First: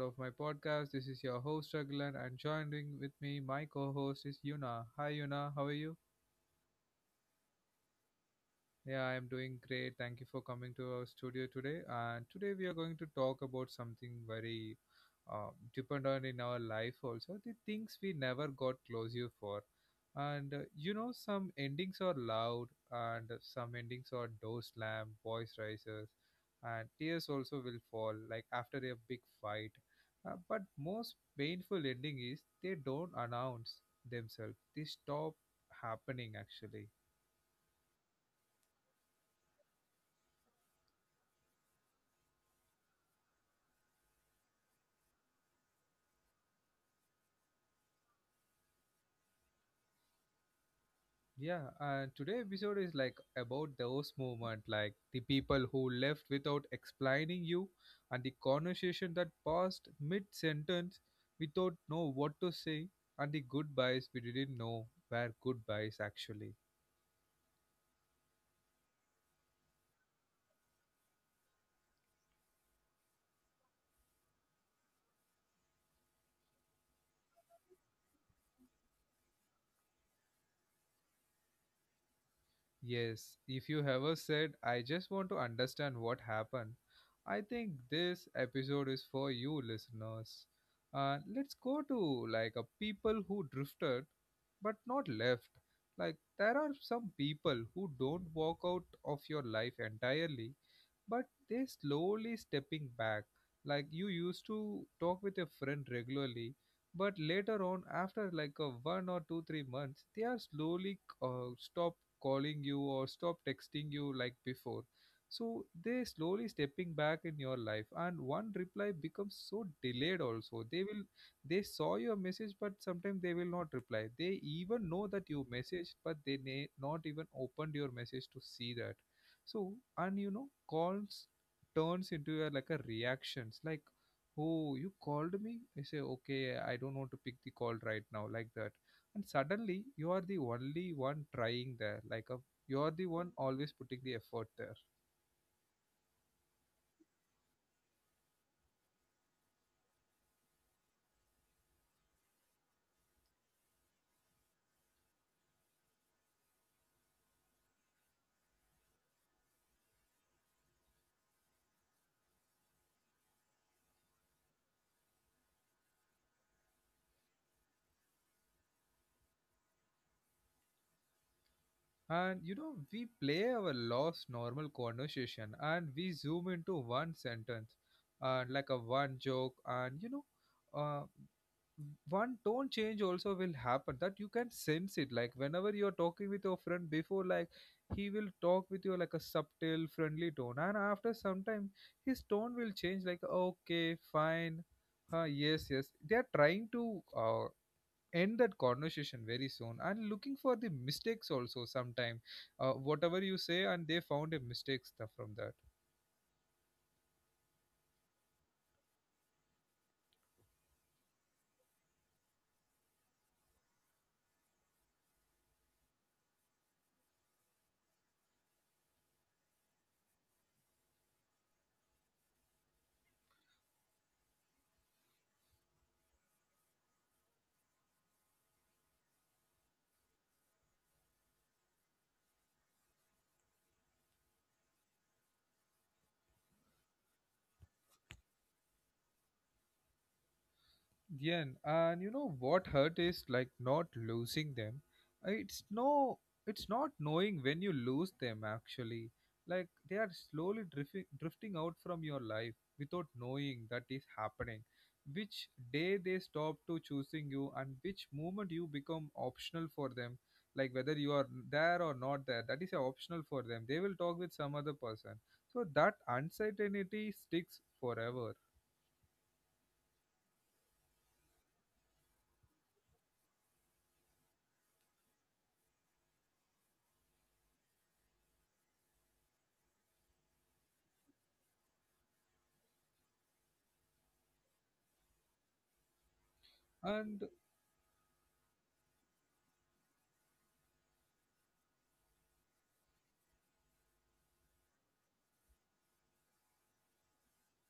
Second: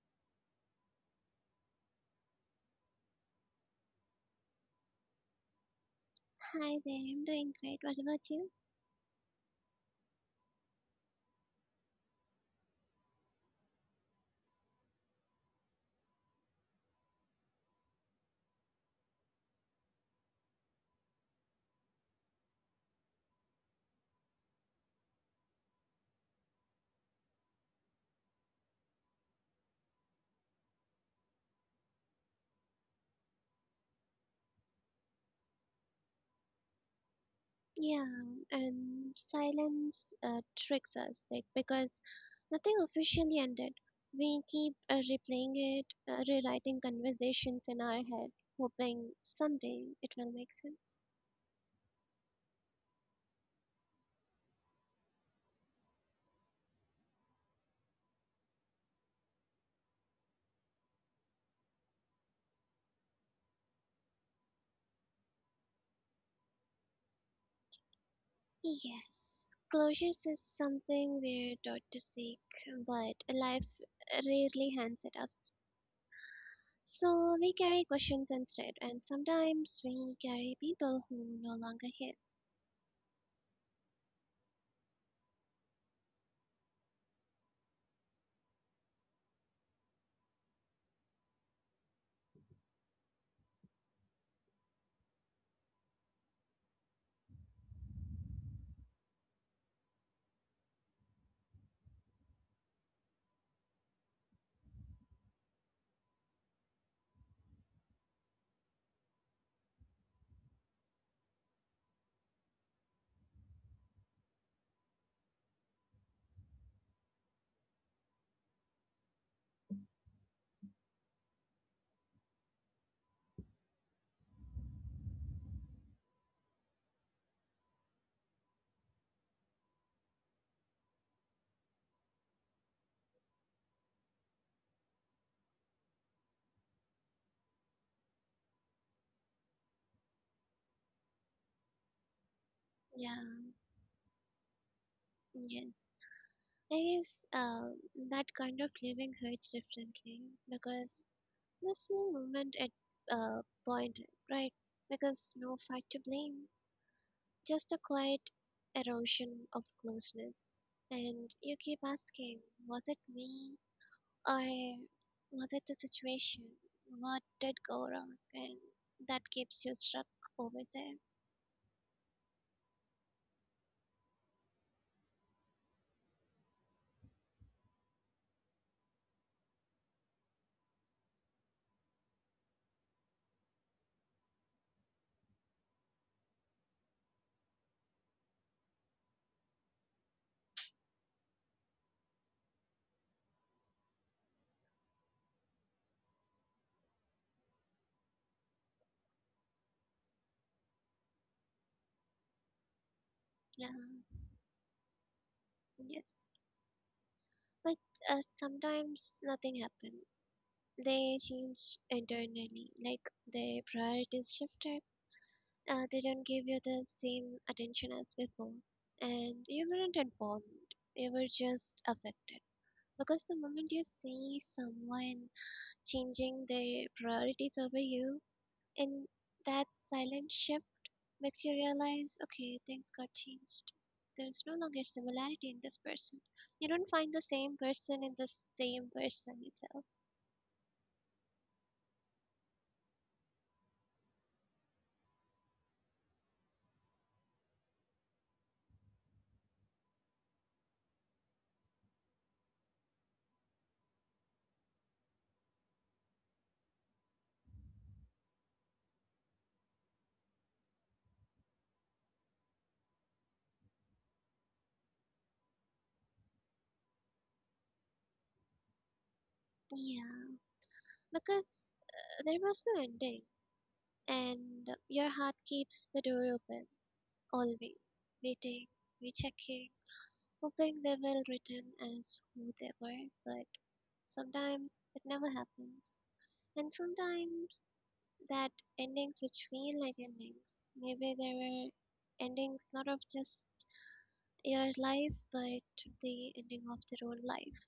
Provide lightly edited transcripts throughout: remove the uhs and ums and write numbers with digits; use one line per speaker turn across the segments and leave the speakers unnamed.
of my podcast. This is your host Raglan and joining with me my co-host is Yuna. Hi Yuna, how are you?
Hi there, I'm doing great. What about you?
Yeah, I'm doing great. Thank you for coming to our studio today. And today we are going to talk about something very dependent in our life also, the things we never got closure for. And some endings are loud, and some endings are door slam, voice rises, and tears also will fall like after a big fight. But most painful ending is they don't announce themselves. They stop happening actually.
Yeah, and silence tricks us, like because nothing officially ended. We keep replaying it, rewriting conversations in our head, hoping someday it will make sense.
Yeah, and today episode is like about those moment, like the people who left without explaining you, and the conversation that passed mid sentence without know what to say, and the goodbyes we didn't know were goodbyes actually.
Yes, closure is something we're taught to seek, but life rarely hands it us. So we carry questions instead, and sometimes we carry people who no longer here.
Yes, if you ever said, I just want to understand what happened, I think this episode is for you listeners. Let's go to like a people who drifted but not left. Like there are some people who don't walk out of your life entirely but they slowly stepping back. Like you used to talk with your friend regularly, but later on, after like a 1 or 2, 3 months, they are slowly stop calling you or stop texting you like before. So they slowly stepping back in your life, and one reply becomes so delayed. Also, they saw your message, but sometimes they will not reply. They even know that you messaged, but they may not even opened your message to see that. So, and calls turns into a, like a reactions, like, oh, you called me, I say okay, I don't want to pick the call right now, like that. And suddenly you are the only one trying there, like a, you are the
Yeah,
one always putting the effort there.
yes. I guess that kind of living hurts differently because there's no movement at uh, point, right? Because no fight to blame, just a quiet erosion of closeness. And you keep asking, was it me or was it the situation? What did go wrong? And that keeps you stuck over there.
And we play our lost normal conversation and we zoom into one sentence and like a one joke, and uh, one tone change also will happen that you can sense it, like whenever you're talking with your friend before, like he will talk with you like a subtle friendly tone, and after some time his tone will change, like okay, fine. Yes, yes, they are trying to end that conversation very soon, and looking for the mistakes also sometime, whatever you say
Yeah,
and they found a mistake stuff from that.
yes. But sometimes nothing happened. They change internally, like their priorities shifted. They don't give you the same attention as before, and you weren't informed. You were just affected. Because the moment you see someone changing their priorities over you, in that silent shift makes you realize, okay, things got changed. There's no longer similarity in this person. You don't find the same person in the same person itself.
Yeah, and you know what hurt is, like not losing them. Uh, It's no, it's not knowing when you lose them actually. Like they are slowly drifting, drifting out from your life without knowing that is happening. Which day they stop to choosing you, and which moment you become optional for them. Like whether you are there or not there, that is optional for them. They will talk with some other person. So that uncertainty sticks forever.
Yeah, because there was no ending, and your heart keeps the door open, always, waiting, rechecking, hoping they will return as who they were, but sometimes it never happens. And
And
sometimes that endings which feel like endings, maybe there were endings not of just your life, but the ending of their own life.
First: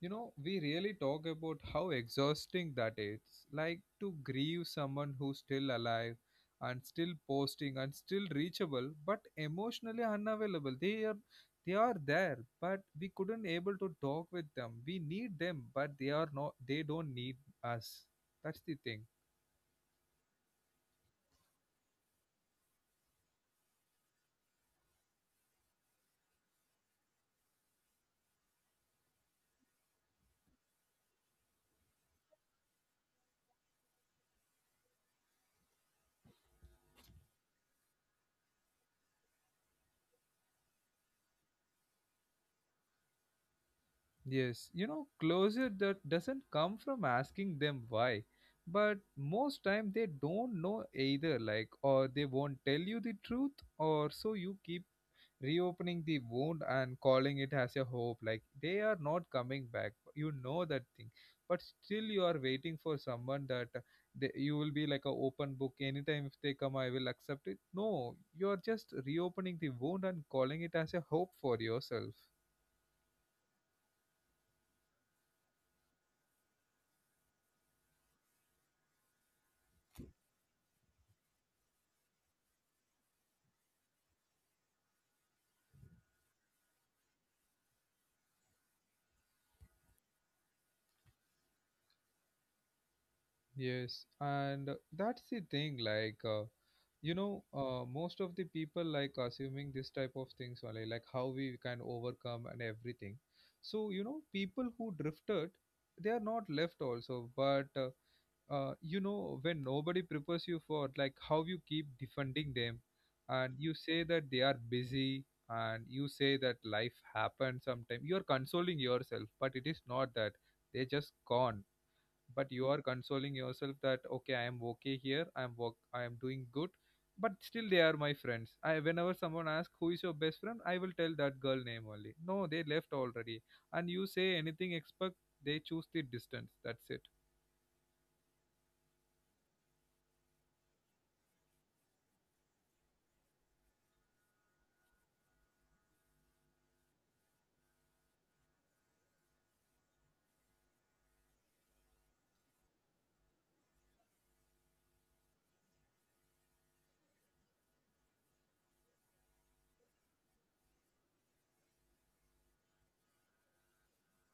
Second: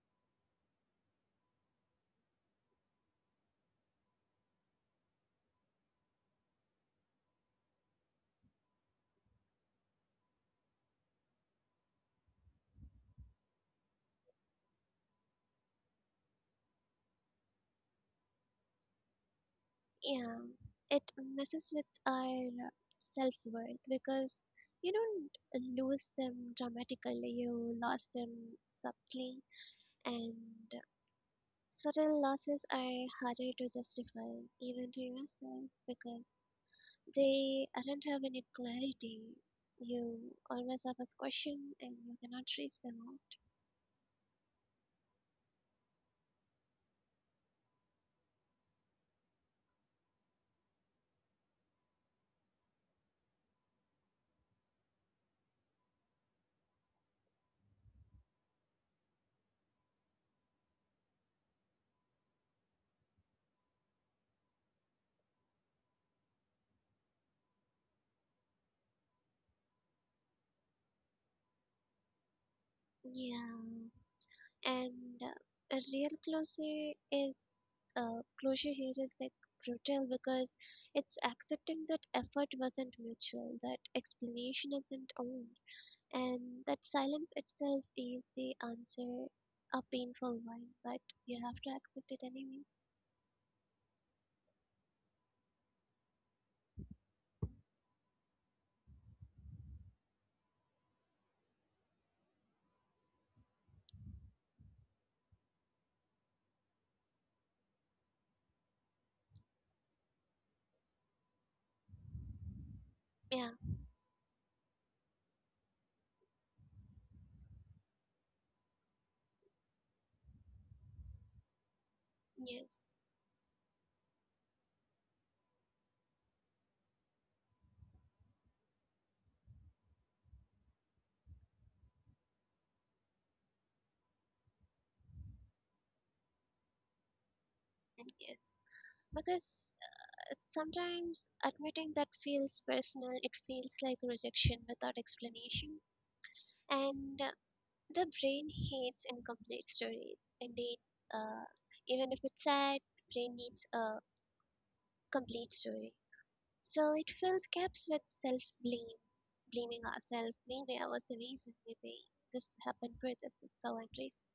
you know, we really talk about how exhausting that is. Like to grieve someone who's still alive and still posting and still reachable, but emotionally unavailable. They are there, but we couldn't able to talk with them. We need them, but they are not they don't need us. That's the thing.
Yeah, it messes with our self worth because you don't lose them dramatically, you lost them subtly, and subtle losses are harder to justify, even to yourself, because they do not have any clarity. You always have a question and you cannot trace them out.
Yes. Closure that doesn't come from asking them why. But most time they don't know either, like, or they won't tell you the truth, or so you keep reopening the wound and calling it as a hope, like they are not coming back, you know that thing, but still you are waiting for someone that you will be like a open book anytime if they come, I will accept it. No, you are just reopening the wound and calling it as a hope for yourself.
Yeah. And a real closure is closure here is like brutal because it's accepting that effort wasn't mutual, that explanation isn't owned, and that silence itself is the answer, a painful one, but you have to accept it anyways.
Yes, and that's the thing. Like, most of the people like assuming this type of things only, like how we can overcome and everything. So, people who drifted, they are not left also. But when nobody prepares you for like how you keep defending them,
Yeah,
and you say that they are busy, and you say that life happens sometime. You are consoling yourself, but it is not that. They just gone, but you are
yes,
consoling yourself that okay, I am okay here, I am work, I am doing good, but still they are my friends. I Whenever someone asks who is your best friend, I will tell that girl name only. No, they left already, and you say anything, expect they choose the distance, that's it.
and yes. Because sometimes admitting that feels personal, it feels like rejection without explanation. And the brain hates incomplete stories. Indeed, uh, even if it's sad, brain needs a complete story. So it fills gaps with self-blame, blaming ourselves. Maybe I was the reason. Maybe this happened for this. It's so unreasonable.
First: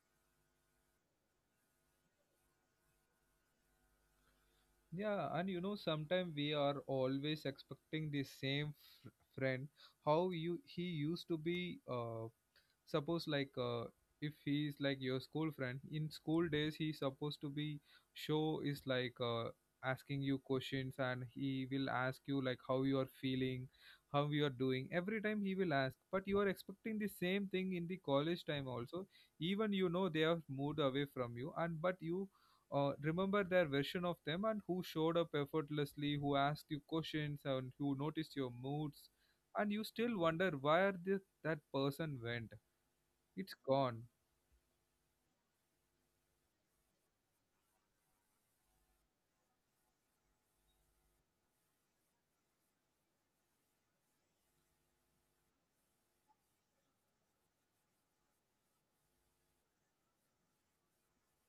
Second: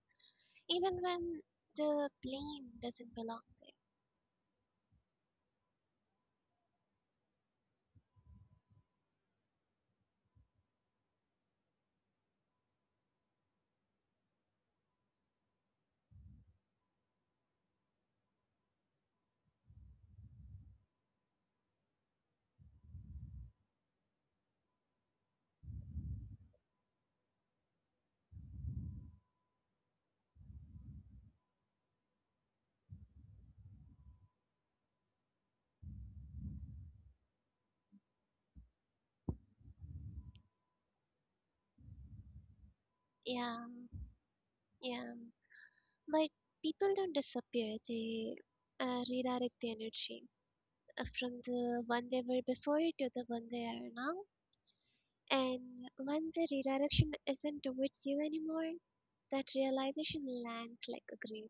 Even when the blame doesn't belong there.
Yeah, and you know sometimes we are always expecting the same friend, how you he used to be. Suppose, like, if he is like your school friend in school days, he's supposed to be, show is like, asking you questions, and he will ask you like how you are feeling, how you are doing, every time he will ask. But you are expecting the same thing in the college time also. Even you know they have moved away from you, and but you remember their version of them, and who showed up effortlessly, who asked you questions, and who noticed your moods, and you still wonder where that person went. It's
Yeah,
gone.
yeah. But people don't disappear. They redirect the energy from the one they were before to the one they are now. And when the redirection isn't towards you anymore, that realization lands like a grave,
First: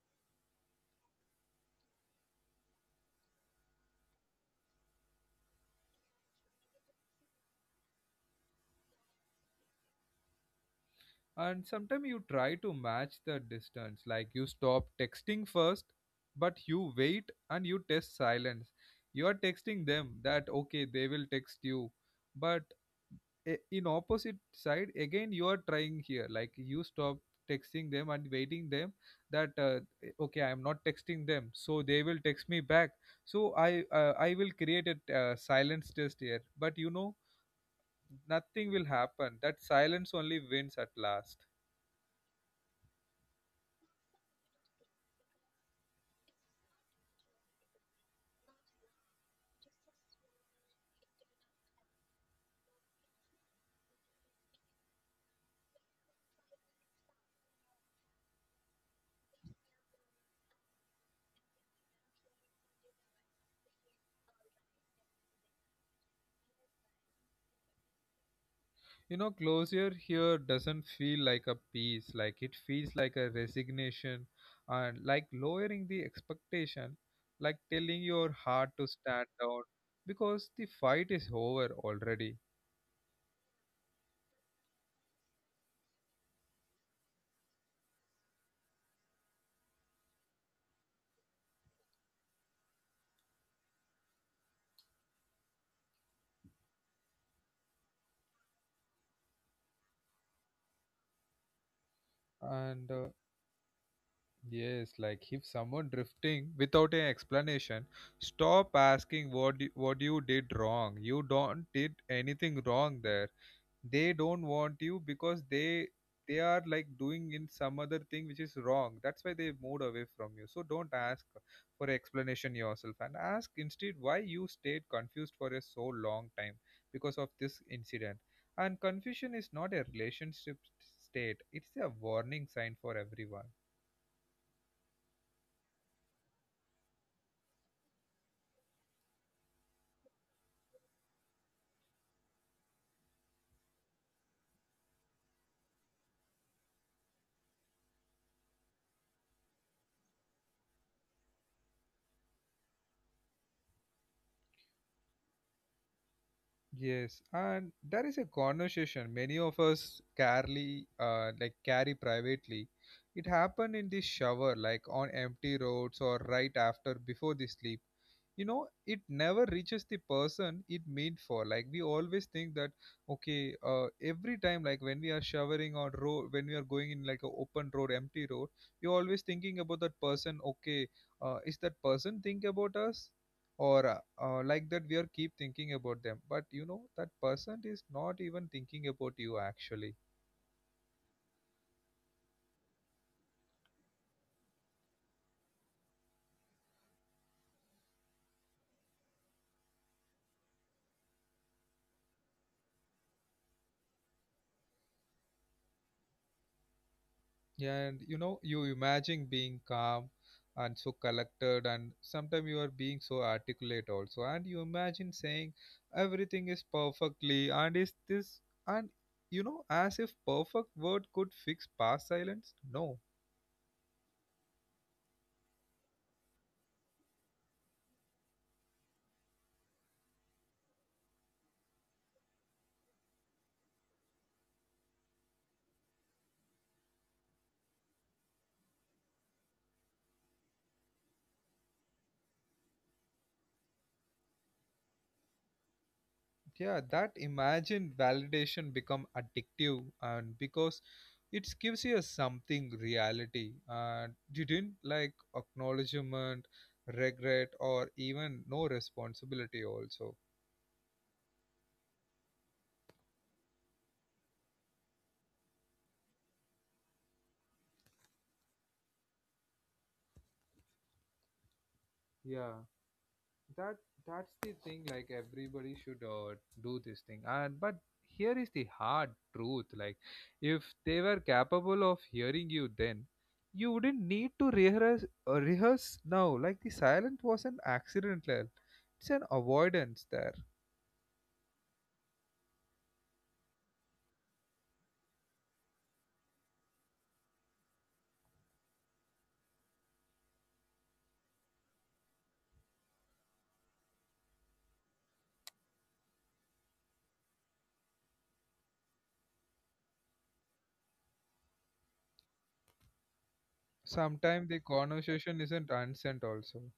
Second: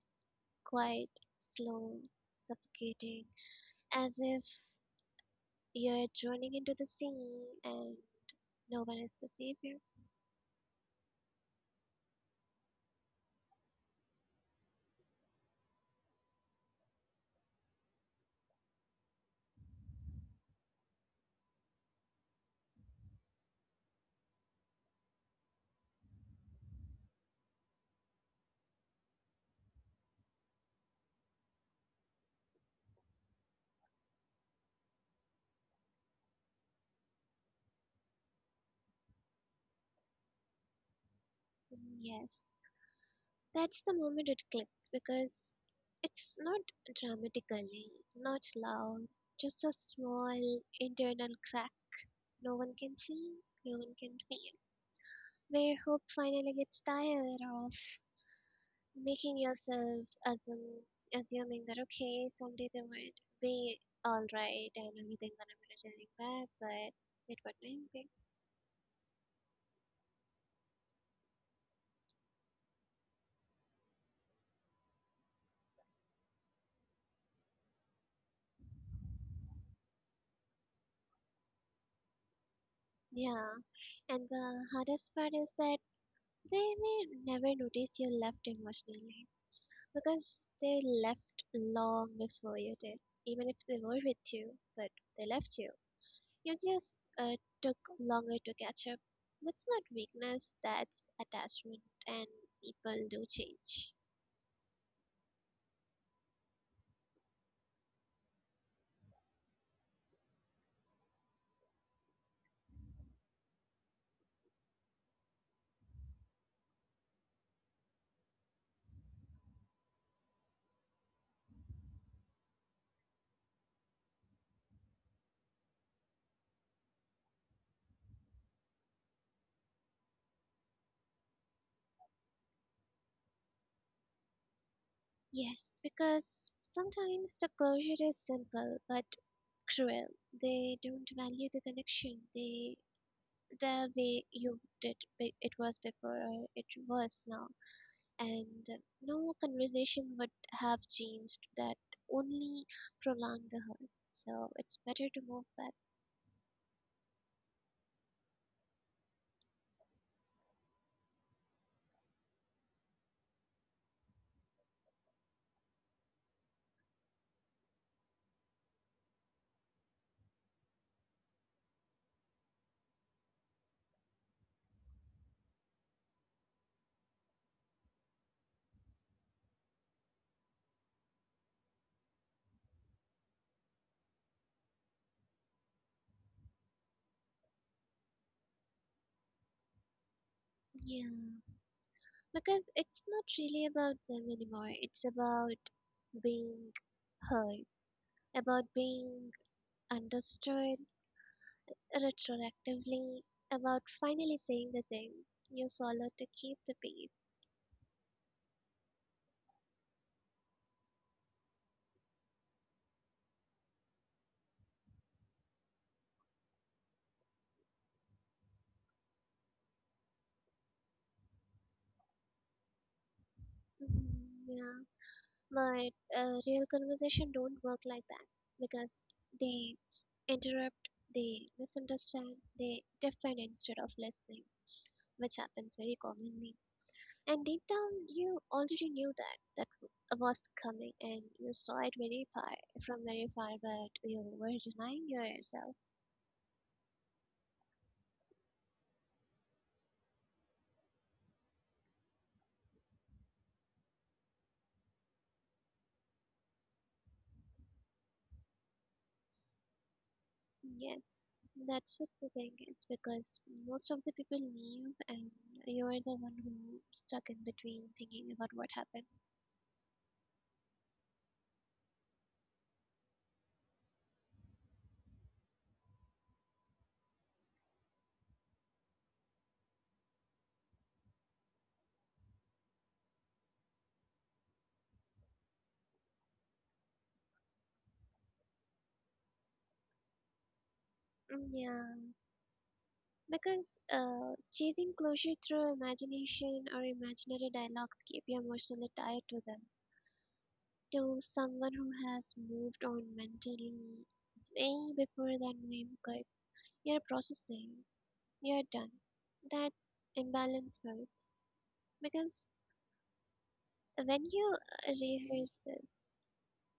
quiet, slow, suffocating, as if you're drowning into the sea and no one is to save you.
And sometimes you try to match the distance, like you stop texting first, but you wait and you test silence. You are texting them that okay, they will text you, but in opposite side again you are trying here, like you stop texting them and waiting them that okay, I am not texting them, so they will text me back. So I will create a silence test here. But nothing will happen, that silence only wins at last.
Mm, yes, that's the moment it clicks because it's not dramatically, not loud, just a small internal crack no one can see, no one can feel, where hope finally gets tired of making yourself assuming that okay someday they would be all right and everything gonna be returning back, but it would not be. Okay.
Closure here doesn't feel like a peace, like it feels like a resignation, and like lowering the expectation, like telling your heart to stand down because the fight is over already.
Yeah, and the hardest part is that they may never notice you left emotionally because they left long before you did. Even if they were with you, but they left you, you just took longer to catch up. That's not weakness, that's attachment, and
And
people
uh,
do change.
yes, like if someone drifting without an explanation, stop asking what you did wrong. You don't did anything wrong there. They don't want you because they are like doing in some other thing which is wrong. That's why they moved away from you. So don't ask for explanation yourself, and ask instead why you stayed confused for a so long time because of this incident. And confusion is not a relationship state. It's a warning sign for everyone.
Yes, because sometimes the closure is simple but cruel. They don't value the connection. They the way you it was before or it was now, and no conversation would have changed that. Only prolong the hurt. So it's better to move back.
Yes, and there is a conversation many of us carry, like carry privately. It happened in the shower, like on empty roads or right after before the sleep. It never reaches the person it meant for. Like we always think that okay, every time, like when we are showering, on road, when we are going in like a open road, empty road, you're always thinking about that person, okay, is that person think about us, or like that, we are keep thinking about them. But you know that person is not even thinking about you actually.
Yeah, because it's not really about them anymore. It's about being heard, about being understood, retroactively about finally saying the thing you swallowed to keep the peace.
Yeah, and you imagine being calm and so collected, and sometimes you are being so articulate also. And you imagine saying everything is perfectly, and and as if perfect word could fix past silence? No.
Mhm, yeah, but real conversation don't work like that because they interrupt, they misunderstand, they defend instead of listening, which happens very commonly. And deep down, you already knew that was coming, and you saw it very far from very far, but you were denying yourself.
Yeah, that imagine validation become addictive, and because it gives you something reality, and you didn't like acknowledgement, regret, or even no responsibility also.
Yes, that's what the thing is because most of the people leave and you're the one who stuck in between thinking about what happened.
Yeah, that that's the thing. Like everybody should do this thing, and but here is the hard truth. Like, if they were capable of hearing you, then you wouldn't need to rehearse now. Like the silence was an accidental. It's an avoidance there.
Mm, yeah, because chasing closure through imagination or imaginary dialogues keep you emotionally tied to them. To someone who has moved on mentally way before that wave cut, you're processing, you're done. That imbalance hurts because when
Sometimes
you
the conversation
rehearse
isn't
this,
unsent also.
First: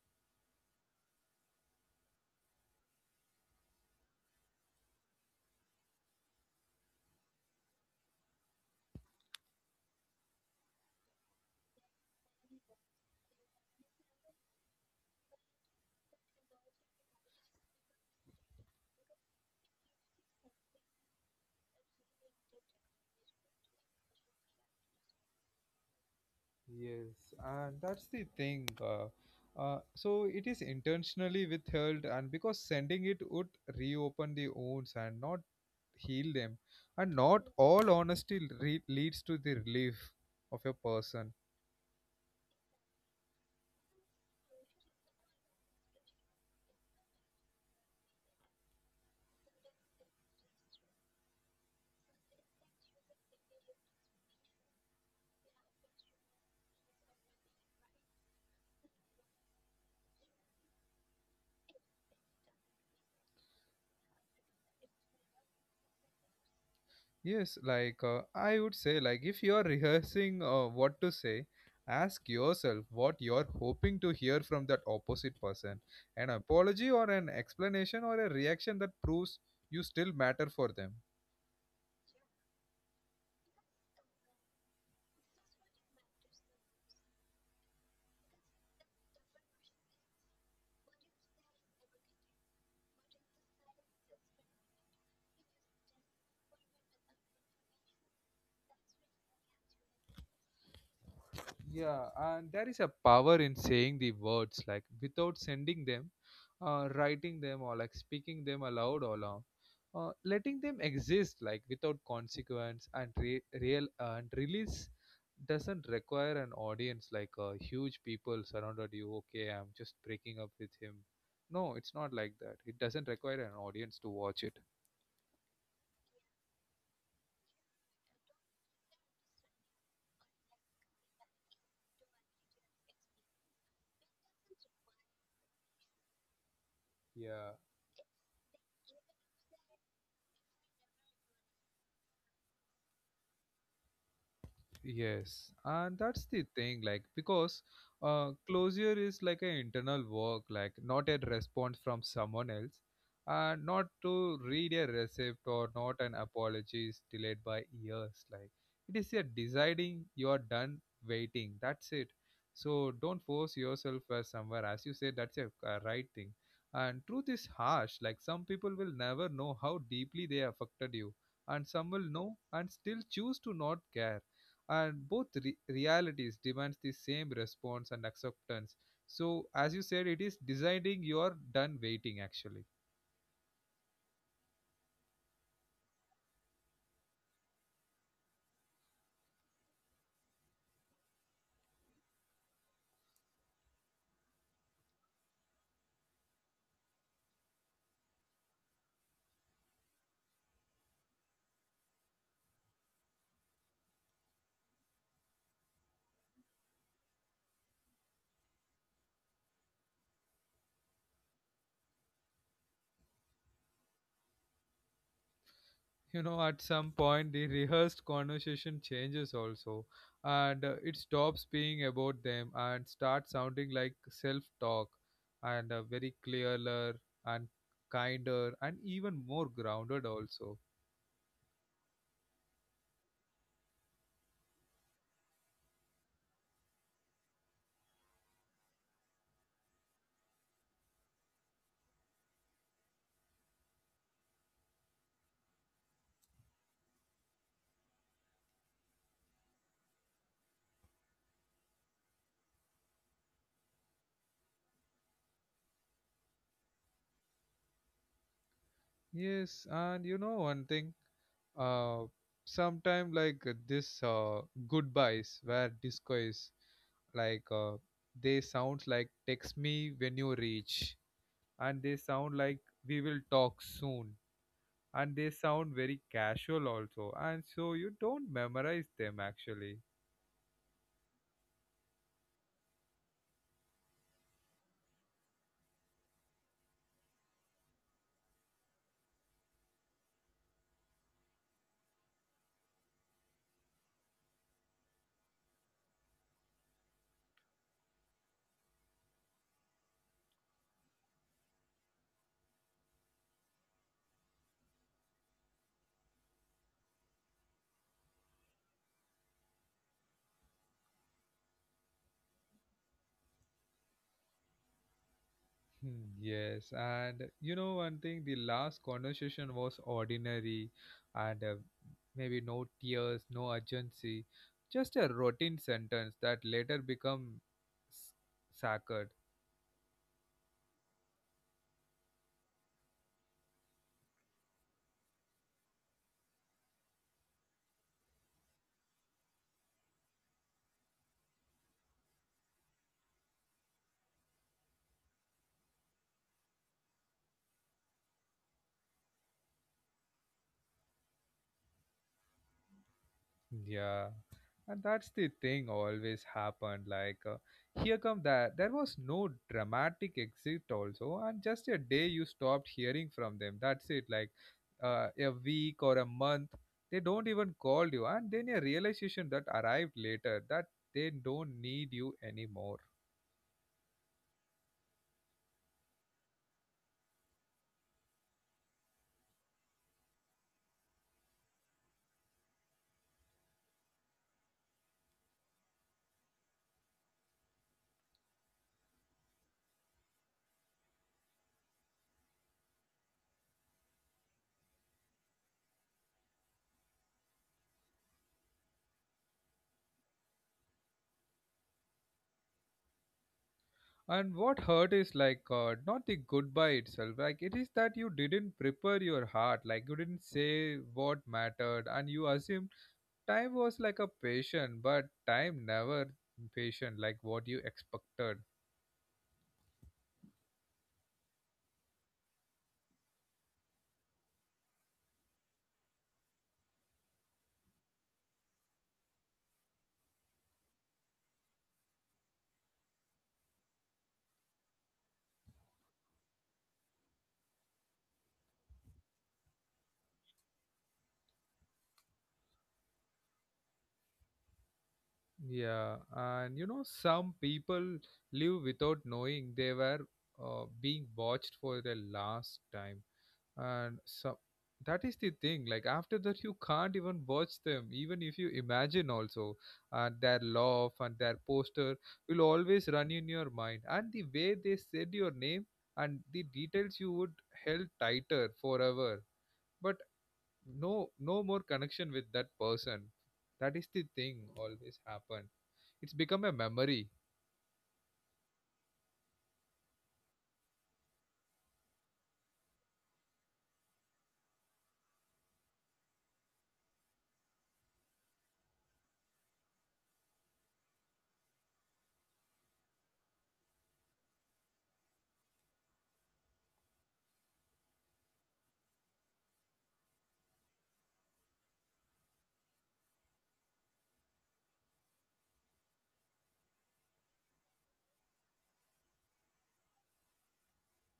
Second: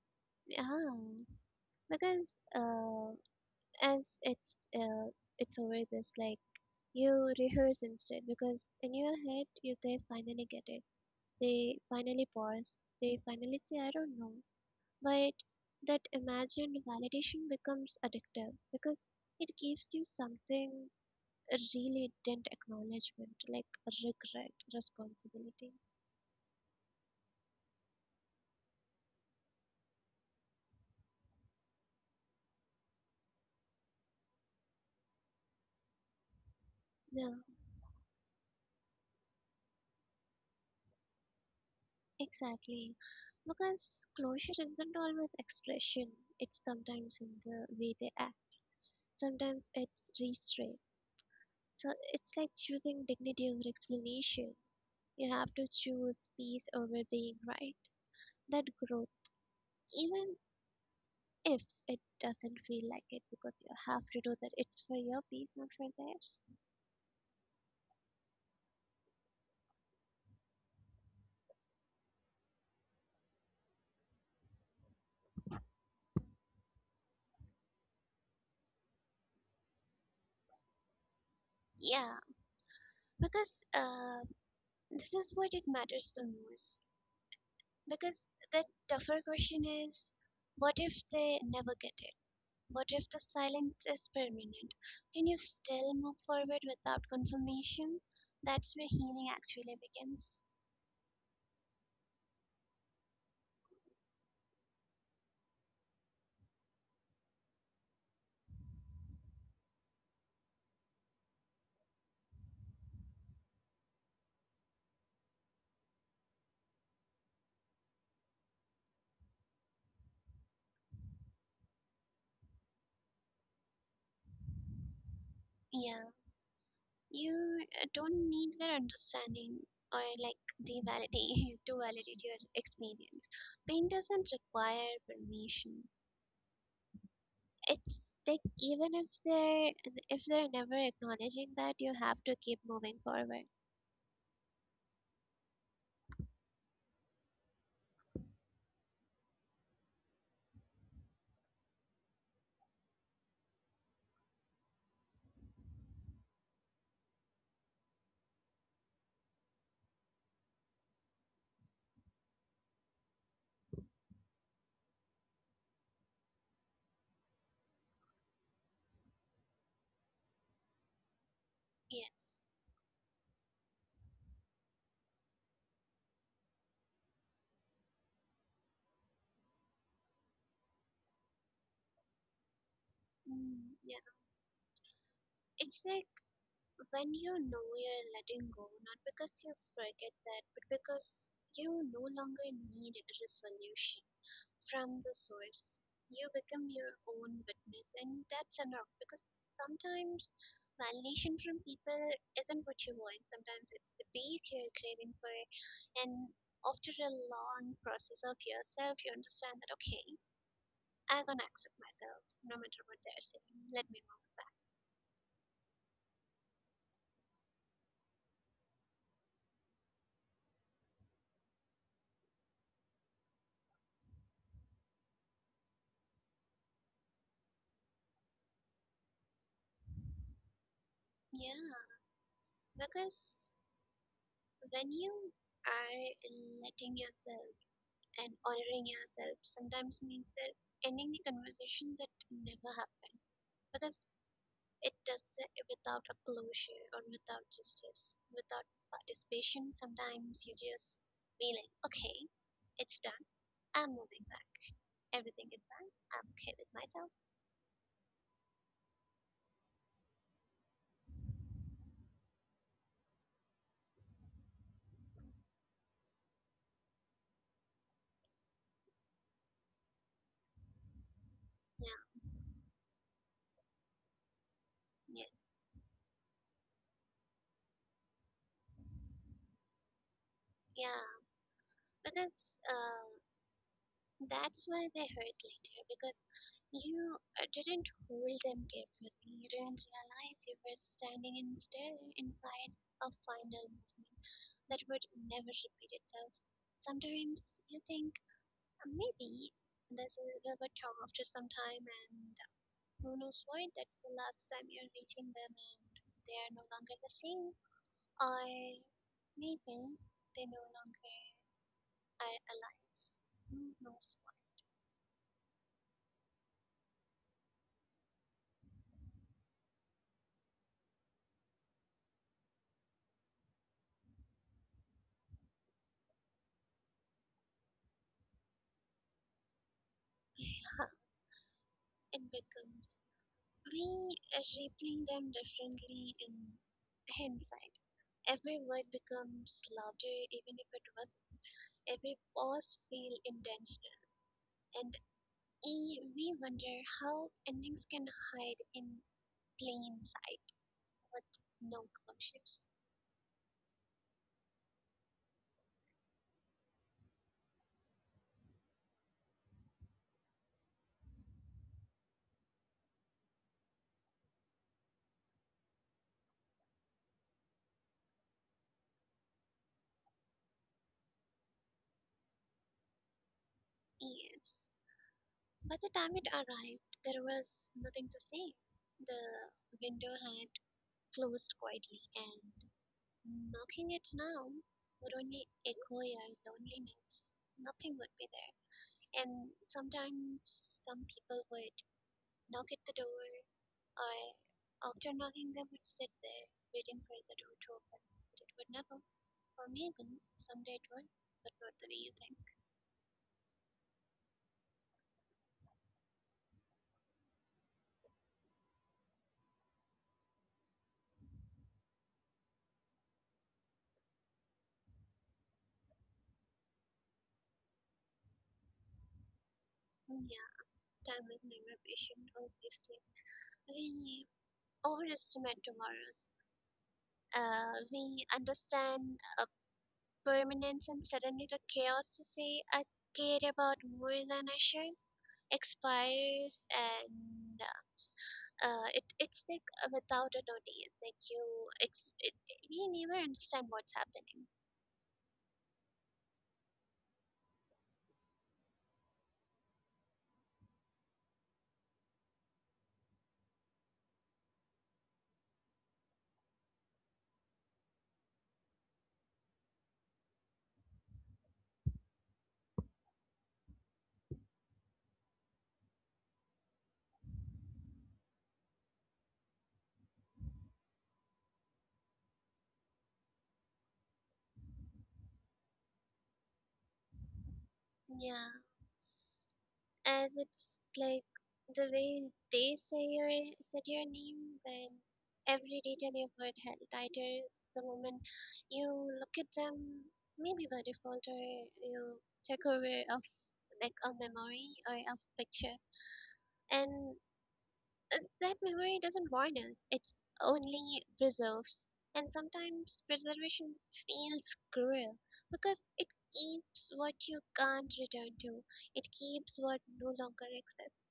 yeah. Because uh, as it's always this like you rehearse instead because in your head you they finally get it, they finally pause, they finally say I don't know, but that imagined validation becomes addictive because it gives you something, a really didn't acknowledgement like regret responsibility.
Yes, and that's the thing. So it is intentionally withheld, and because sending it would reopen the wounds and not heal them. And
Yeah
not all honesty leads to the relief of a person.
exactly because closure isn't always expression, it's sometimes in the way they act. Sometimes it's restraint. So it's like choosing dignity over explanation. You have to choose peace over being right. That growth, even if it doesn't feel like it, because you have to do that. It's for your peace, not for theirs.
Yes, like I would say, like if you are rehearsing what to say, ask yourself what you're hoping to hear from that opposite person. An apology or an explanation or a reaction that proves you still matter for them.
Yeah, because this is what it matters the most. Because the tougher question is, what if they never get it? What if the silence is permanent? Can you still move forward without confirmation? That's where healing actually begins.
Yeah, and there is a power in saying the words like without sending them, writing them, or like speaking them aloud or loud, letting them exist like without consequence, and real and release doesn't require an audience, like huge people surrounded you. Okay, I'm just breaking up with him. No, it's not like that. It doesn't require an audience to watch it.
Yeah, you don't need their understanding or like they validate to validate your experience. Pain doesn't require permission.
Yeah.
It's like even if they're never acknowledging that, you have to keep moving forward.
Yes, and that's the thing, like because closure is like an internal work, like not a response from someone else, and not to read a receipt or not an apology is delayed by years. Like it is a deciding you are done waiting. That's it. So don't force yourself somewhere. As you said, that's a right thing. And truth is harsh. Like some people will never know how deeply they affected you, and some will know
Yes.
and still choose to not care, and realities demands the same response and acceptance. So as you said, it is deciding you're done waiting actually.
Mm, yeah. It's like when you know you're letting go, not because you forget that, but because you no longer need a resolution from the source, you become your own witness, and that's enough because sometimes validation from people isn't what you want, sometimes it's the peace you're craving for, and after a long process of yourself, you understand that okay, I'm gonna accept myself no matter what they're saying, let me know.
You know, at some point the rehearsed conversation changes also, and it stops being about them and starts sounding like self talk, and very clearer and kinder and even more grounded also.
Yeah, because when you are letting yourself and honoring yourself sometimes means that ending the conversation that never happened because it does it without a closure or without justice without participation, sometimes you just be like okay, it's done, I'm moving back, everything is done, I'm okay with myself.
Yes, and you know one thing, uh, sometime like this goodbyes where disco is like they sounds like text me when you reach, and they
Yeah,
sound like we will talk soon, and they
yes,
sound very casual also, and so you don't memorize them actually.
yeah. Because uh that's why they hurt later because you didn't hold them carefully. You didn't realize you were standing in still inside a final moment that would never repeat itself. Sometimes you think, maybe this is we were talked for some time, and who knows what? That's the last time you're reaching them, and they are no longer the same, or maybe they no longer are alive. Who knows
Hmm. Yes, and you know one thing, the last conversation was ordinary and maybe no tears, no urgency, just a routine sentence that later become s- sacred.
what?" It becomes, we replay them differently in hindsight. Every word becomes louder, even if it wasn't. Every pause feels intentional, and we wonder how endings can hide in plain sight with no closures.
Yeah. And that's the thing always happened like here come that there was no dramatic exit also, and just a day you stopped hearing from them. That's it. Like a week or a month, they don't even call you, and then a realization that arrived later that they don't need you anymore.
Yes. By the time it arrived, there was nothing to say. The window had closed quietly, and knocking it now would only echo your loneliness. Nothing would be there. And sometimes some people would knock at the door, or after knocking, they would sit there waiting for the door to open. But it would never, or maybe someday it would, but not the way you think.
And what hurt is like not the goodbye itself, like it is that you didn't prepare your heart, like you didn't say what mattered, and you assume time was like a patient, but time never patient like what you expected.
Mm, yeah, time is never patient, obviously. We overestimate tomorrows. We understand permanence and suddenly the chaos to say I care about more than I should expires and it it's like without a notice like it's it, we never understand what's happening.
Yeah, and you know, some people live without knowing they were being watched for the last time, and so that is the thing. Like after that, you can't even watch them, even if you imagine also, and their laugh and their poster will always run in your mind, and the way they said your name and the details you would held tighter forever, but no no more connection with that person. That is the thing always happen. It's become a memory.
Yeah, and it's like the way they say your said your name, then every detail you've heard had titles the moment you look at them, maybe by default, or you take over of like a memory or a picture. And that memory doesn't void us, it's only preserves, and sometimes preservation feels cruel because it keeps what you can't return to, it keeps what no longer exists,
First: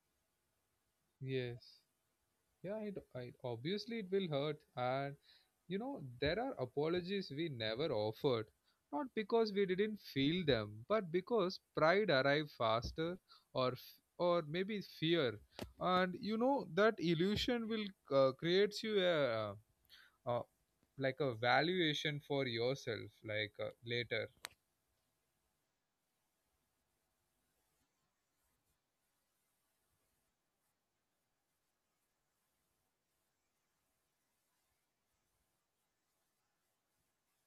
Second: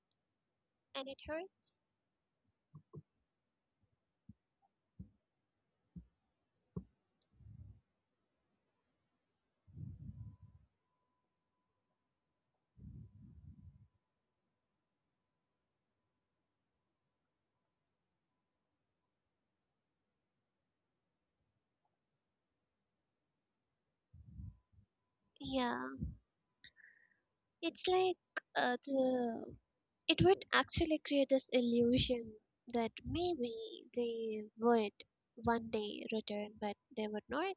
and it hurts.
Yes. Yeah, I obviously it will hurt. And you know, there are apologies we never offered, not because we didn't feel them, but because pride arrived faster, or f- or maybe fear. And you know that illusion will creates you a like a valuation for yourself like later.
Yeah, it's like the it would actually create this illusion that maybe they would one day return, but they would not.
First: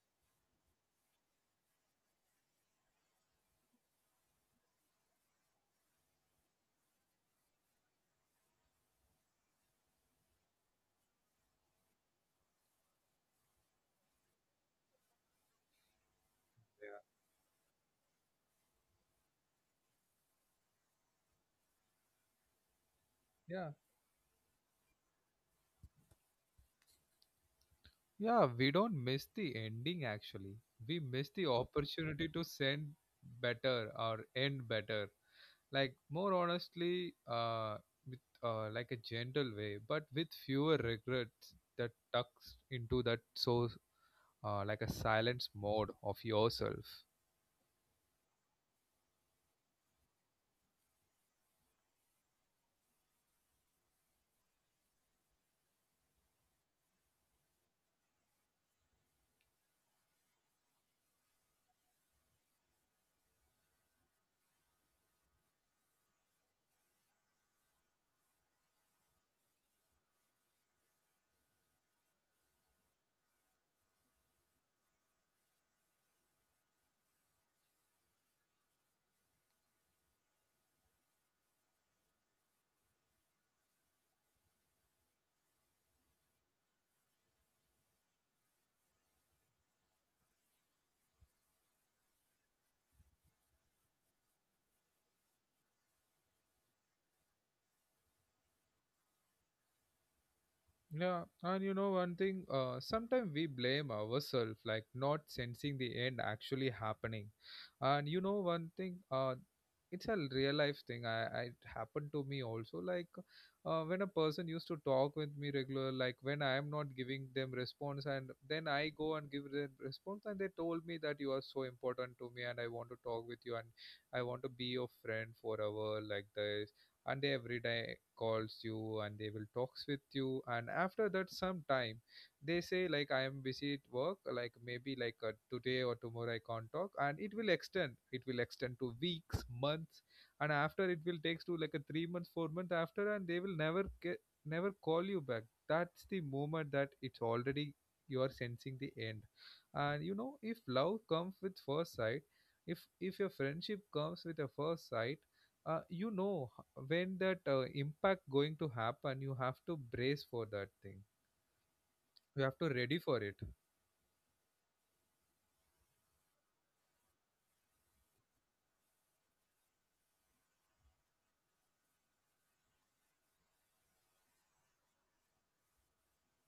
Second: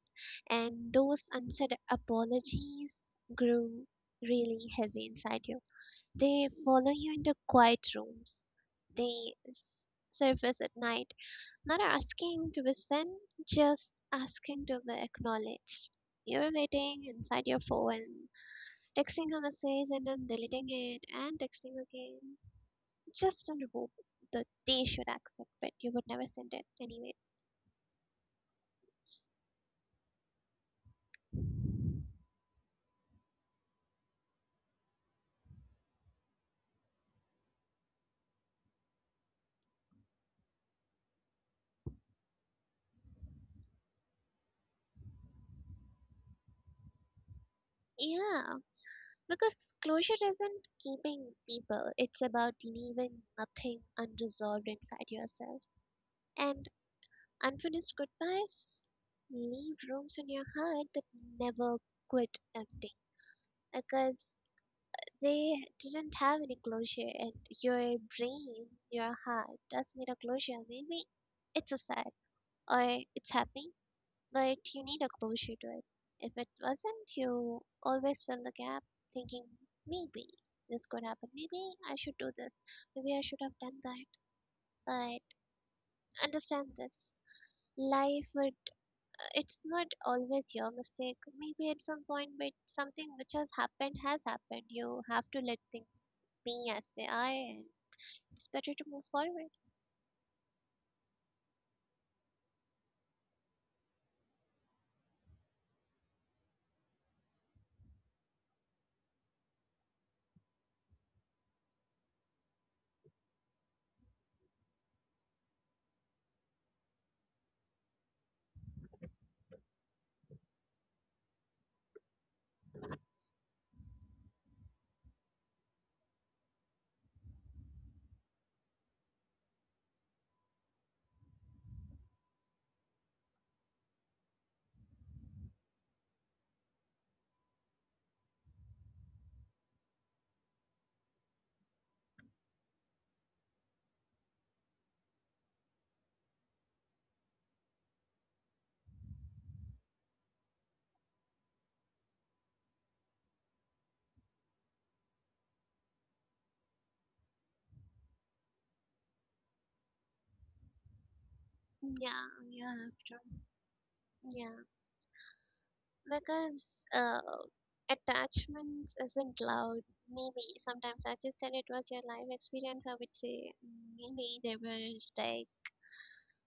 And those unsaid apologies grew really heavy inside you. They follow you into quiet rooms. They surface at night, not asking to be seen, just asking to be acknowledged. You're
Yeah.
waiting inside your phone, texting a message and then deleting it and texting again just on
Yeah.
hope that they should accept it. You would never send it anyways.
Yeah, we don't miss the ending actually. We miss the opportunity to send better or end better. Like more honestly, with like a gentle way, but with fewer regrets that tucks into that, so like a silence mode of yourself.
Yeah, because closure isn't keeping people, it's about leaving nothing unresolved inside yourself. And unfinished goodbyes leave rooms in your heart that never quit empty because they didn't have any closure, and your brain, your heart does need a closure. Maybe it's a sad or it's happy, but you need a closure to it. If it wasn't, you always fill the gap thinking, maybe this could happen. Maybe I should do this. Maybe I should have done that. But understand this. Life would, it's not always your mistake. Maybe at some point, but something which has happened has happened. You have to let things be as they are, and it's better to move forward.
Yeah, and you know one thing, sometimes we blame ourselves like not sensing the end actually happening. And you know one thing, it's a real life thing. I it happened to me also. Like when a person used to talk with me regular, like when I am not giving them response, and then I go and give them response, and they told me that you are so important to me, and I want to talk with you, and I want to be your friend forever, like this, and every day calls you and they will talks with you. And after that, some time they say like I am busy at work, like maybe like today or tomorrow I can't talk. And it will extend, it will extend to weeks, months. And after, it will takes to like a 3 months 4 months after, and they will never get, never call you back. That's the moment that it's already you are sensing the end. And you know, if love comes with first sight, if if your friendship comes with a first sight, you know, when that impact going to happen, you have to brace for that thing.
Yeah,
You have to
yeah,
ready for
after.
it.
Yeah. Because attachments isn't loud. Maybe sometimes, as you said, it was your life experience. I would say maybe they were like,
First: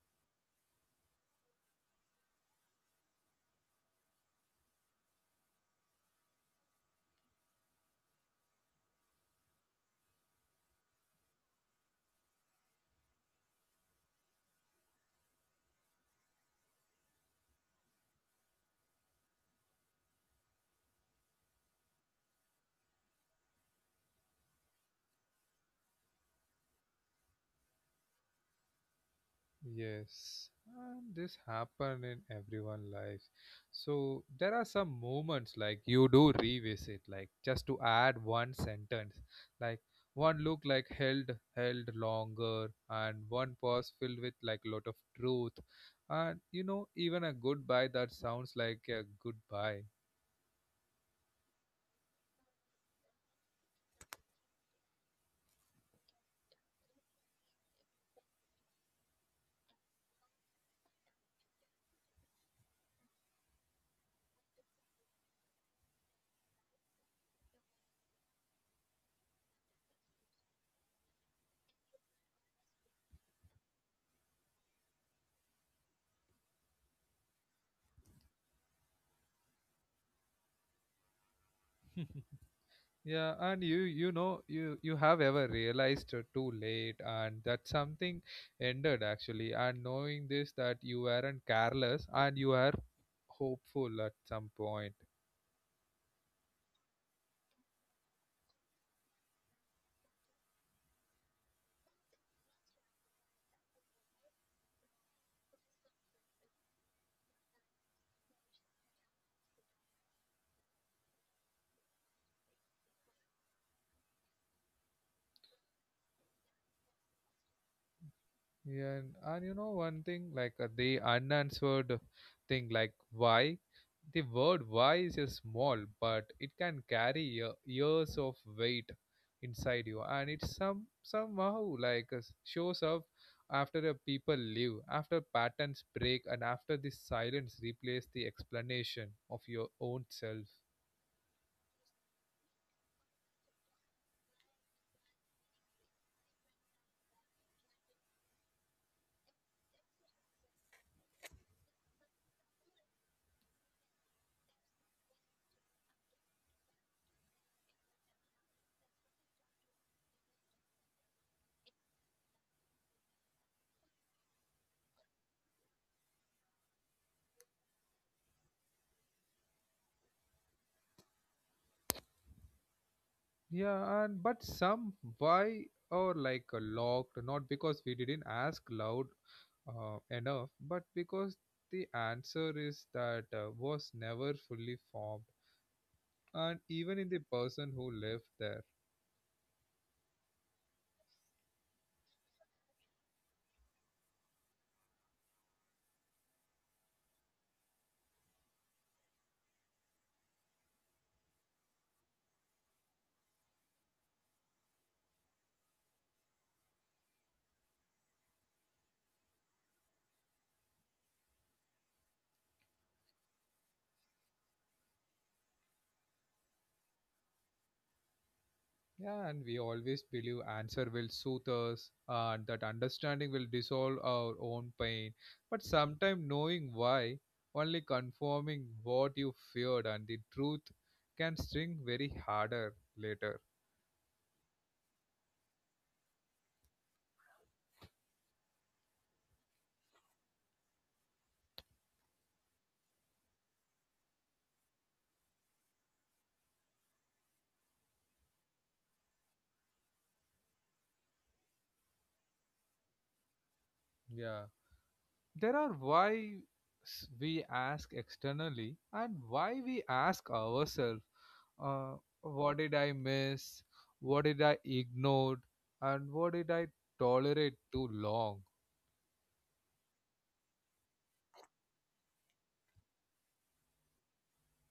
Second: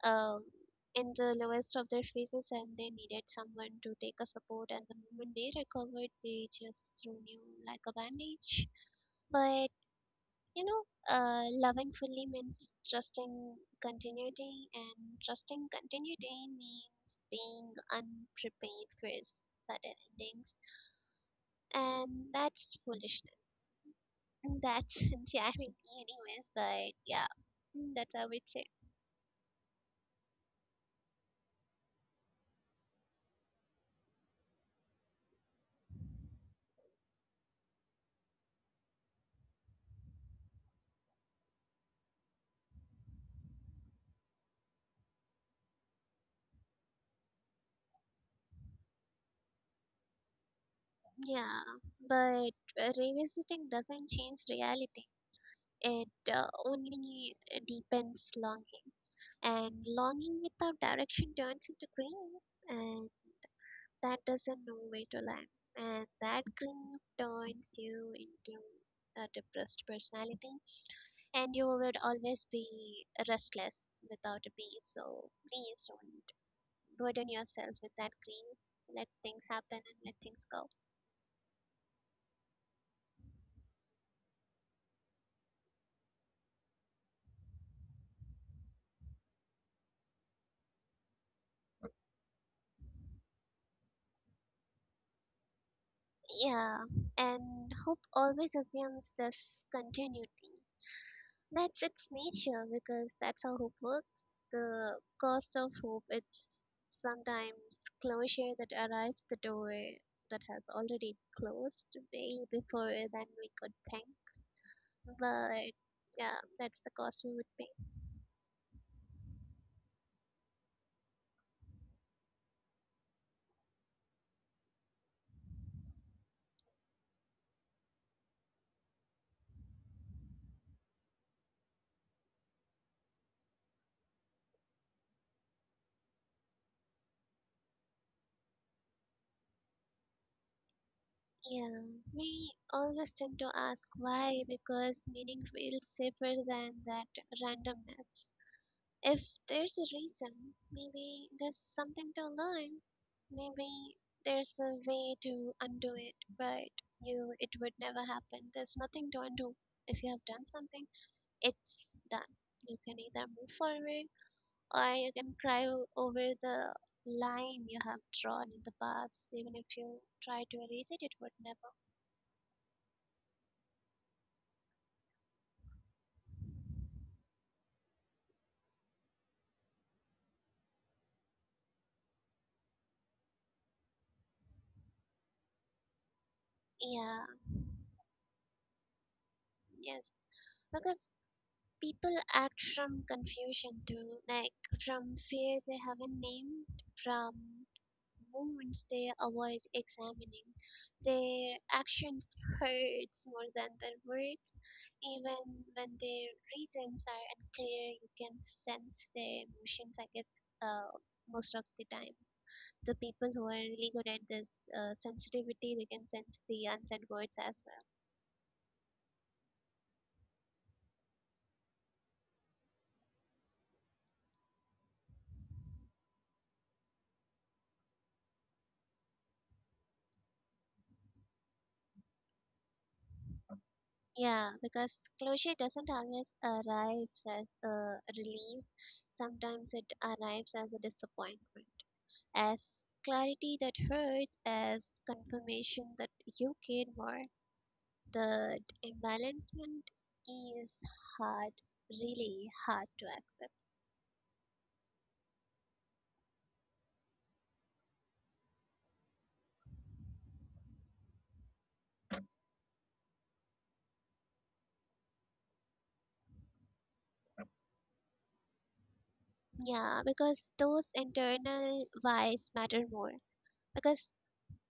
um, in the lowest of their phases, and they needed someone to take a support. And the moment they recovered, they just threw you like a bandage. But you know, loving fully means trusting continuity, and trusting continuity means being unprepared for sudden endings, and that's foolishness. That's jarring, anyways. But yeah, mm, that's how it's say.
Yes, and this happen in everyone lives. So there are some moments like you do revisit, like just to add one sentence, like one look like held longer, and one pause filled with like lot of truth. And you know, even a goodbye that sounds like a goodbye.
Yeah, but revisiting doesn't change reality. It only deepens longing, and longing without direction turns into grief, and that doesn't know where to land. And that grief turns you into a depressed personality, and you would always be restless without a peace. So please don't burden yourself with that green. Let things happen and let things go.
Yeah, and you know you have ever realized too late, and that something ended actually, and knowing this that you weren't careless and you are hopeful at some point.
Yeah, and hope always assumes this continuity. That's its nature because that's how hope works. The cost of hope, it's sometimes closure that arrives the door that has already closed way before than we could think. But yeah, that's the cost we would pay.
Yeah, and you know one thing, like the unanswered thing, like why? The word why is a small, but it can carry years of weight inside you, and it somehow like uh, shows up after the people leave, after patterns break, and after the silence replace the explanation of your own self.
Yeah, we always tend to ask why because meaning feels safer than that randomness. If there's a reason, maybe there's something to learn, maybe there's a way to undo it, but you, it would never happen. There's nothing to undo. If you have done something, it's done. You can either move forward or you can cry over the line you have drawn in the past. Even if you try to erase it, it would never.
Yeah, and but some why are like locked, not because we didn't ask loud enough, but because the answer is that was never fully formed, and even in the
Yeah.
person who lived there.
Yes, because people act from confusion too, like from fear they haven't named, from wounds they avoid examining. Their actions hurts more than their words. Even when their reasons are unclear, you can sense their emotions, I guess, uh, most of the time. The people who are really good at this sensitivity, they can sense the unsaid words as well.
Yeah, and we always believe answer will soothe us, and that understanding will dissolve our own pain. But sometimes knowing why, only confirming what you feared, and the truth can sting very harder later.
Yeah, because closure doesn't always arrive as a relief. Sometimes it arrives as a disappointment, as clarity that hurts, as confirmation that you care more. The imbalancement is hard, really hard to accept.
Yeah. There are why we ask externally and why we ask ourselves, uh, what did I miss? What did I ignore? And what did I tolerate too long?
Yeah, because those internal whys matter more. Because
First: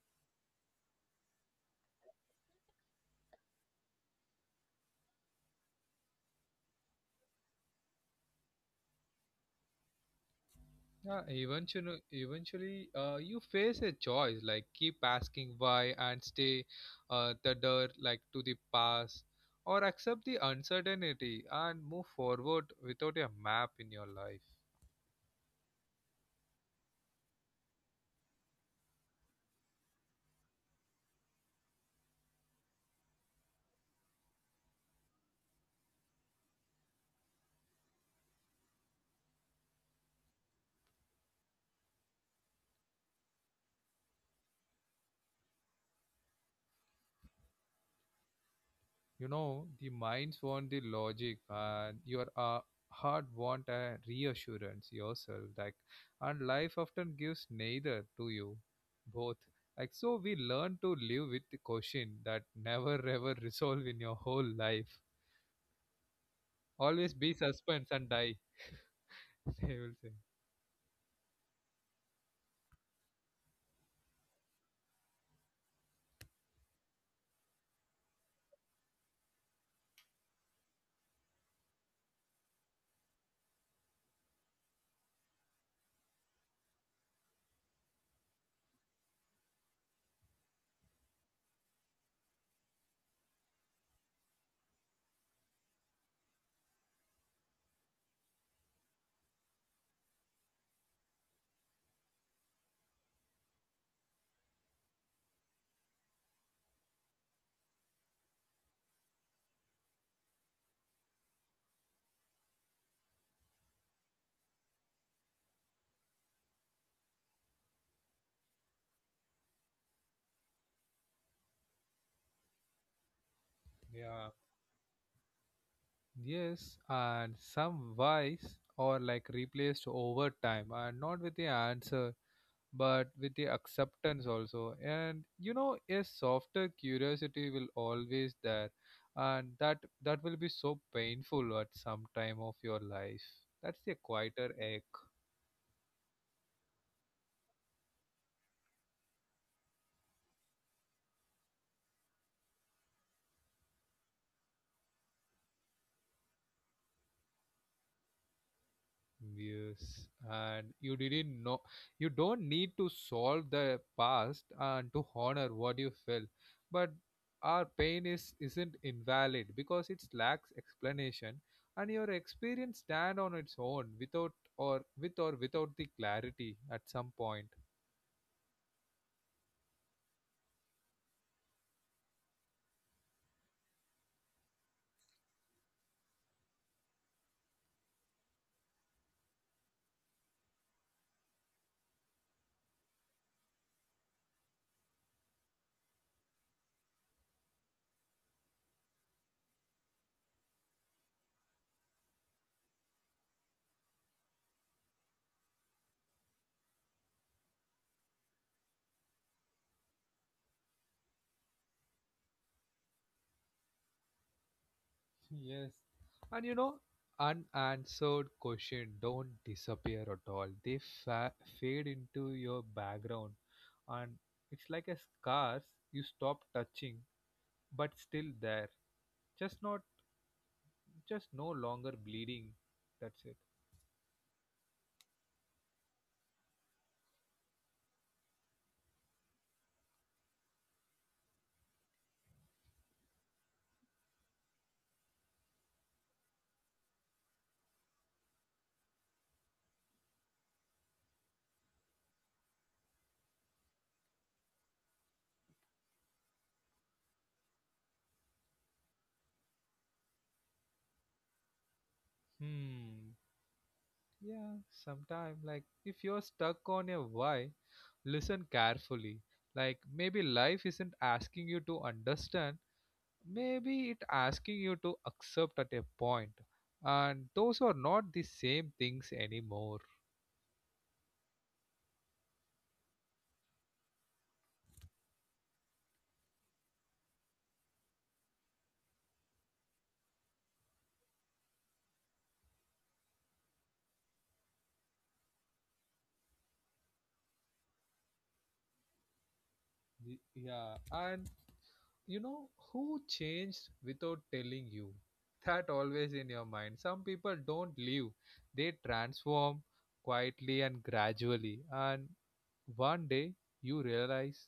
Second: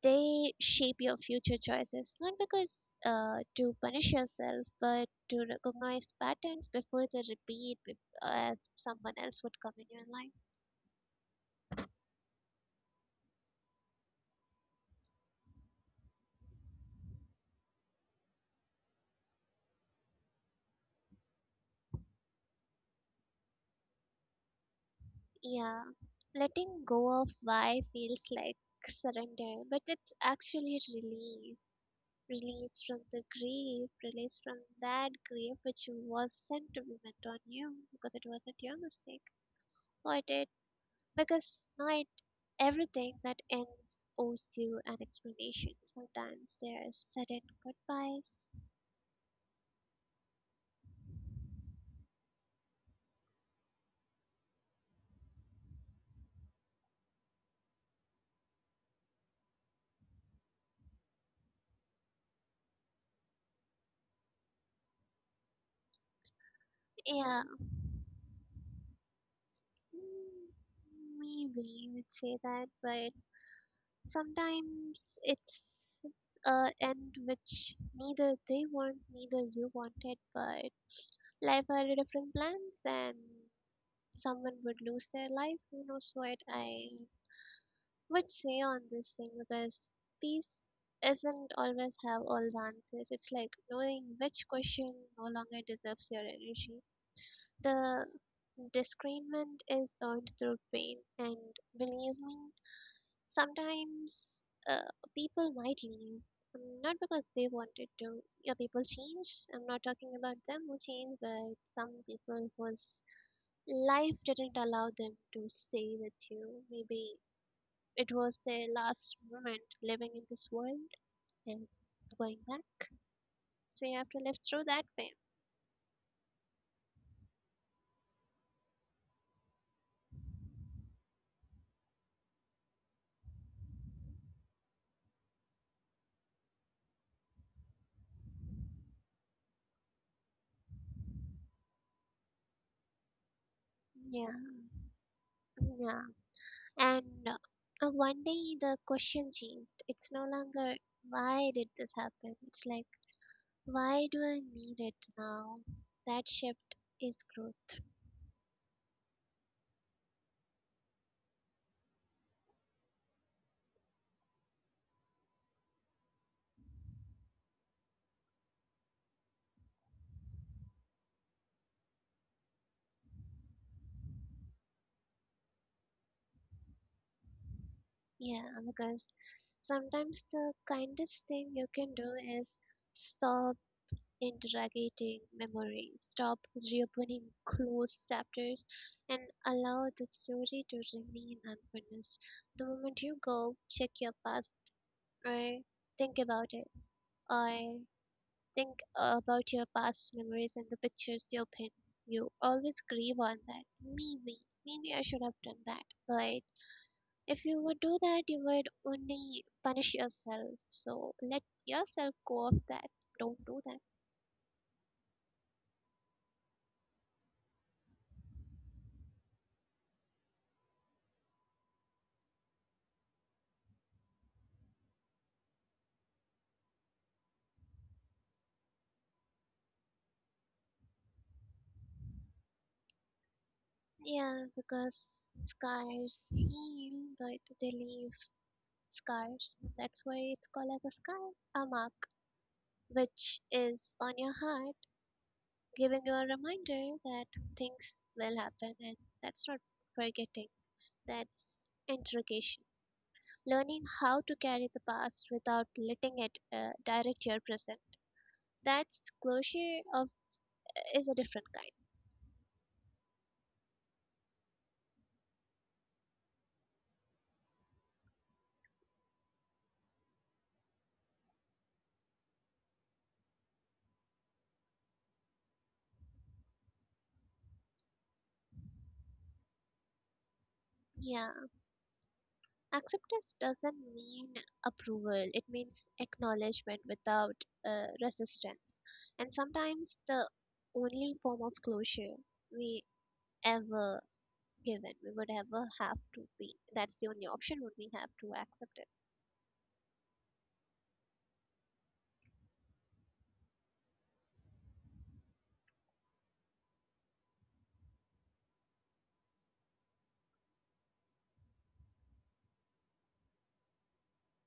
they shape your future choices, not because to punish yourself, but to recognize patterns before they repeat as someone else would come in your life.
Yeah, eventually, you face a choice like keep asking why and stay tethered like to the past, or accept the uncertainty and move forward without a map in your life.
Yeah. Letting go of why feels like surrender, but it's actually release. Release from the grief, release from that grief which was sent to be meant on you because it wasn't your mistake. But it, because not everything that ends owes you an explanation. Sometimes there are sudden goodbyes.
You know, the minds want the logic, and your heart want a reassurance yourself. Like, and life often gives neither to you, both. Like, so we learn to live with the question that never ever resolve in your whole life. Always be
Yeah.
suspense and die. They will say,
Mm, maybe you would say that, but sometimes it's a end which neither they want, neither you wanted, but life had different plans and someone would lose their life. Who knows what? I would say on this thing because peace isn't always have all the answers. It's like knowing which question no longer deserves your energy. The disagreement is earned through pain, and believe me, sometimes people might leave. Not because they wanted to. Yeah, people change. I'm not talking about them who change, but some people whose life didn't allow them to stay with you. Maybe it was a last moment living in this world and going back. So you have to
yeah.
live through that pain.
Yes, and some wise or like replaced over time, and not with the answer but with the acceptance also. And you know, a softer curiosity will always there, and that will be so painful at some time of your life. That's the
Yeah,
quieter ache.
yeah. And one day the question changed. It's no longer, why did this happen? It's like, why do I need it now? That shift is growth.
Yes, and you didn't know. You don't need to solve the past and to honor what you felt, but our pain is isn't invalid because it lacks explanation, and your experience stand on its own without or with or without the clarity at some point.
Yeah, because sometimes the kindest thing you can do is stop interrogating memory, stop reopening closed chapters, and allow the story to remain unfinished. The moment you go, check your past, or think about it, or think about your past memories and the pictures you pin. You always grieve on that. Maybe, maybe I should have done that. But if you would do that, you would only punish yourself. So let yourself go of that. Don't do that.
Yes. And you know, unanswered questions don't disappear at all. They fa- fade into your background. And it's like a scars you stop touching, but still there. Just not, just no longer bleeding. That's it.
Yeah, because scars heal, but they leave scars. That's why it's called as a scar, a mark, which is on your heart, giving you a reminder that things will happen, and that's not forgetting. That's interrogation. Learning how to carry the past without letting it direct your present. That's closure of is a different kind.
Hmm. Yeah, sometime like if you're stuck on a why, listen carefully. Like maybe life isn't asking you to understand, maybe it asking you to accept at a point, and those are not the same things anymore.
Yeah. Acceptance doesn't mean approval, it means acknowledgement without resistance. And sometimes the only form of closure we ever given, we would ever have to be. That's the only option would we have to accept it.
Yeah, and you know who changed without telling you, that always in your mind, some people don't leave, they transform quietly and gradually, and one day you realize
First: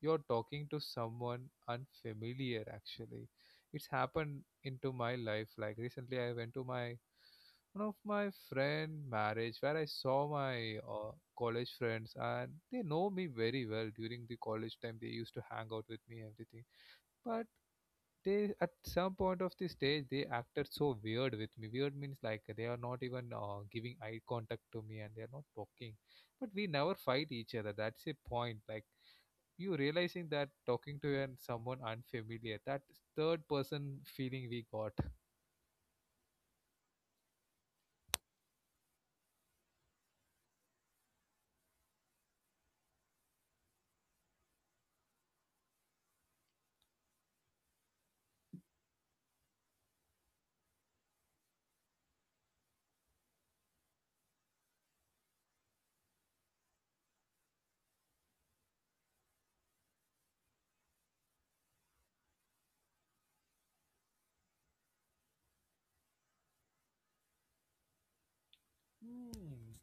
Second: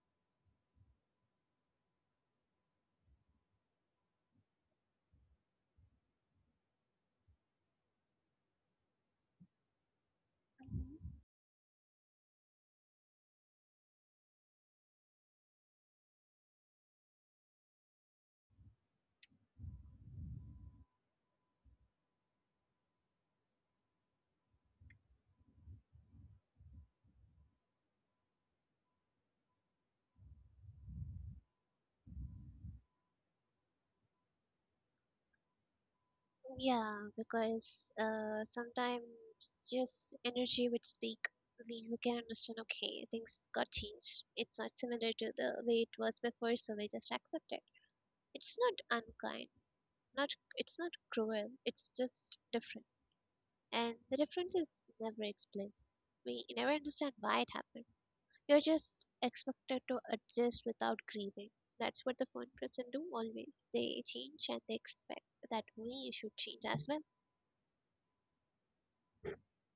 you're talking to someone unfamiliar actually. It's happened into my life, like recently I went to my one of my friend marriage, where I saw my
Mhm.
college friends, and they know me very well during the college time, they used to hang out with me everything. But they at some point of the stage they acted so weird with me. Weird means like they are not even giving eye contact to me, and they are not talking, but we never fight each other. That's a point, like you realizing that talking to someone unfamiliar, that third person feeling we got.
Yeah, because sometimes just energy would speak. We can understand, okay, things got changed. It's not similar to the way it was before, so we just accept it. It's not unkind, Not it's not cruel, it's just different. And the difference is never explained. We never understand why it happened. You're just expected to adjust without grieving. That's what the phone person do always. They change and they expect that we should change as well.
Hmm,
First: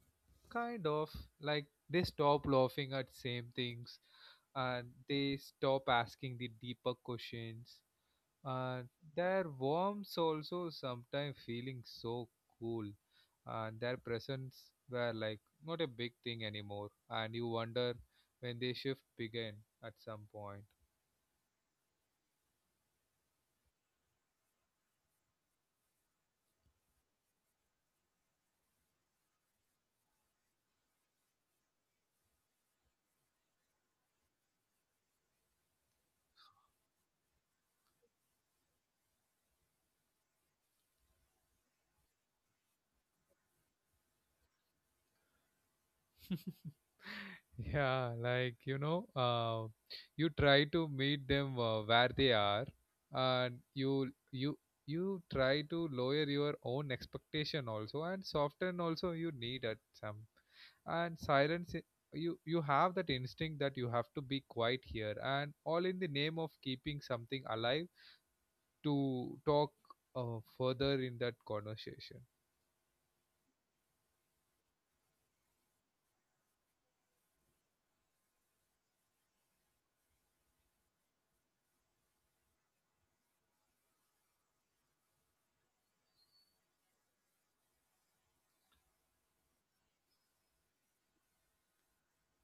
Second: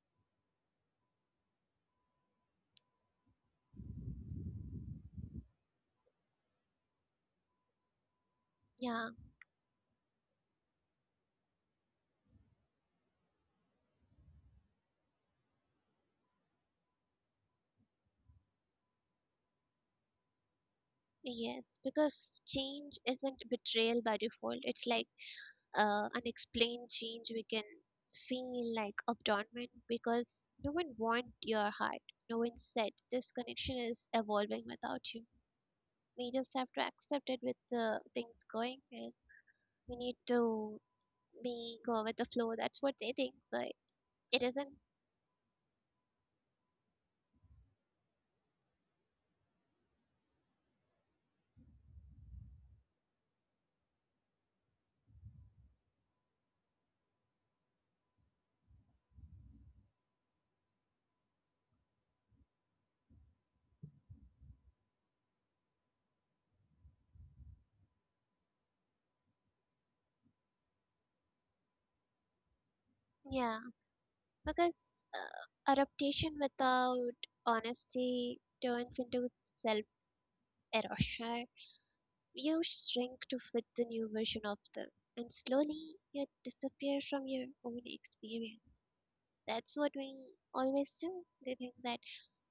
kind of like they stop laughing at same things and they stop asking the deeper questions. Uh,
Yeah,
their warmth also sometimes feeling so cool, and their presence were like not a big thing anymore. And you wonder when they shift began at some point.
yes, because change isn't betrayal by default. It's like unexplained change, we can feel like abandonment because no one want your heart. No one said this connection is evolving without you. We just have to accept it with the things going and we need to be go with the flow. That's what they think, but it isn't.
Yeah, like you know, you try to meet them where they are, and you try to lower your own expectation also, and soften also you need at some, and silence. You have that instinct that you have to be quiet here, and all in the name of keeping something alive to talk further in that conversation.
Yeah, because adaptation without honesty turns into self erosion. You shrink to fit the new version of them, and slowly you disappear from your own experience. That's what we always do. They think that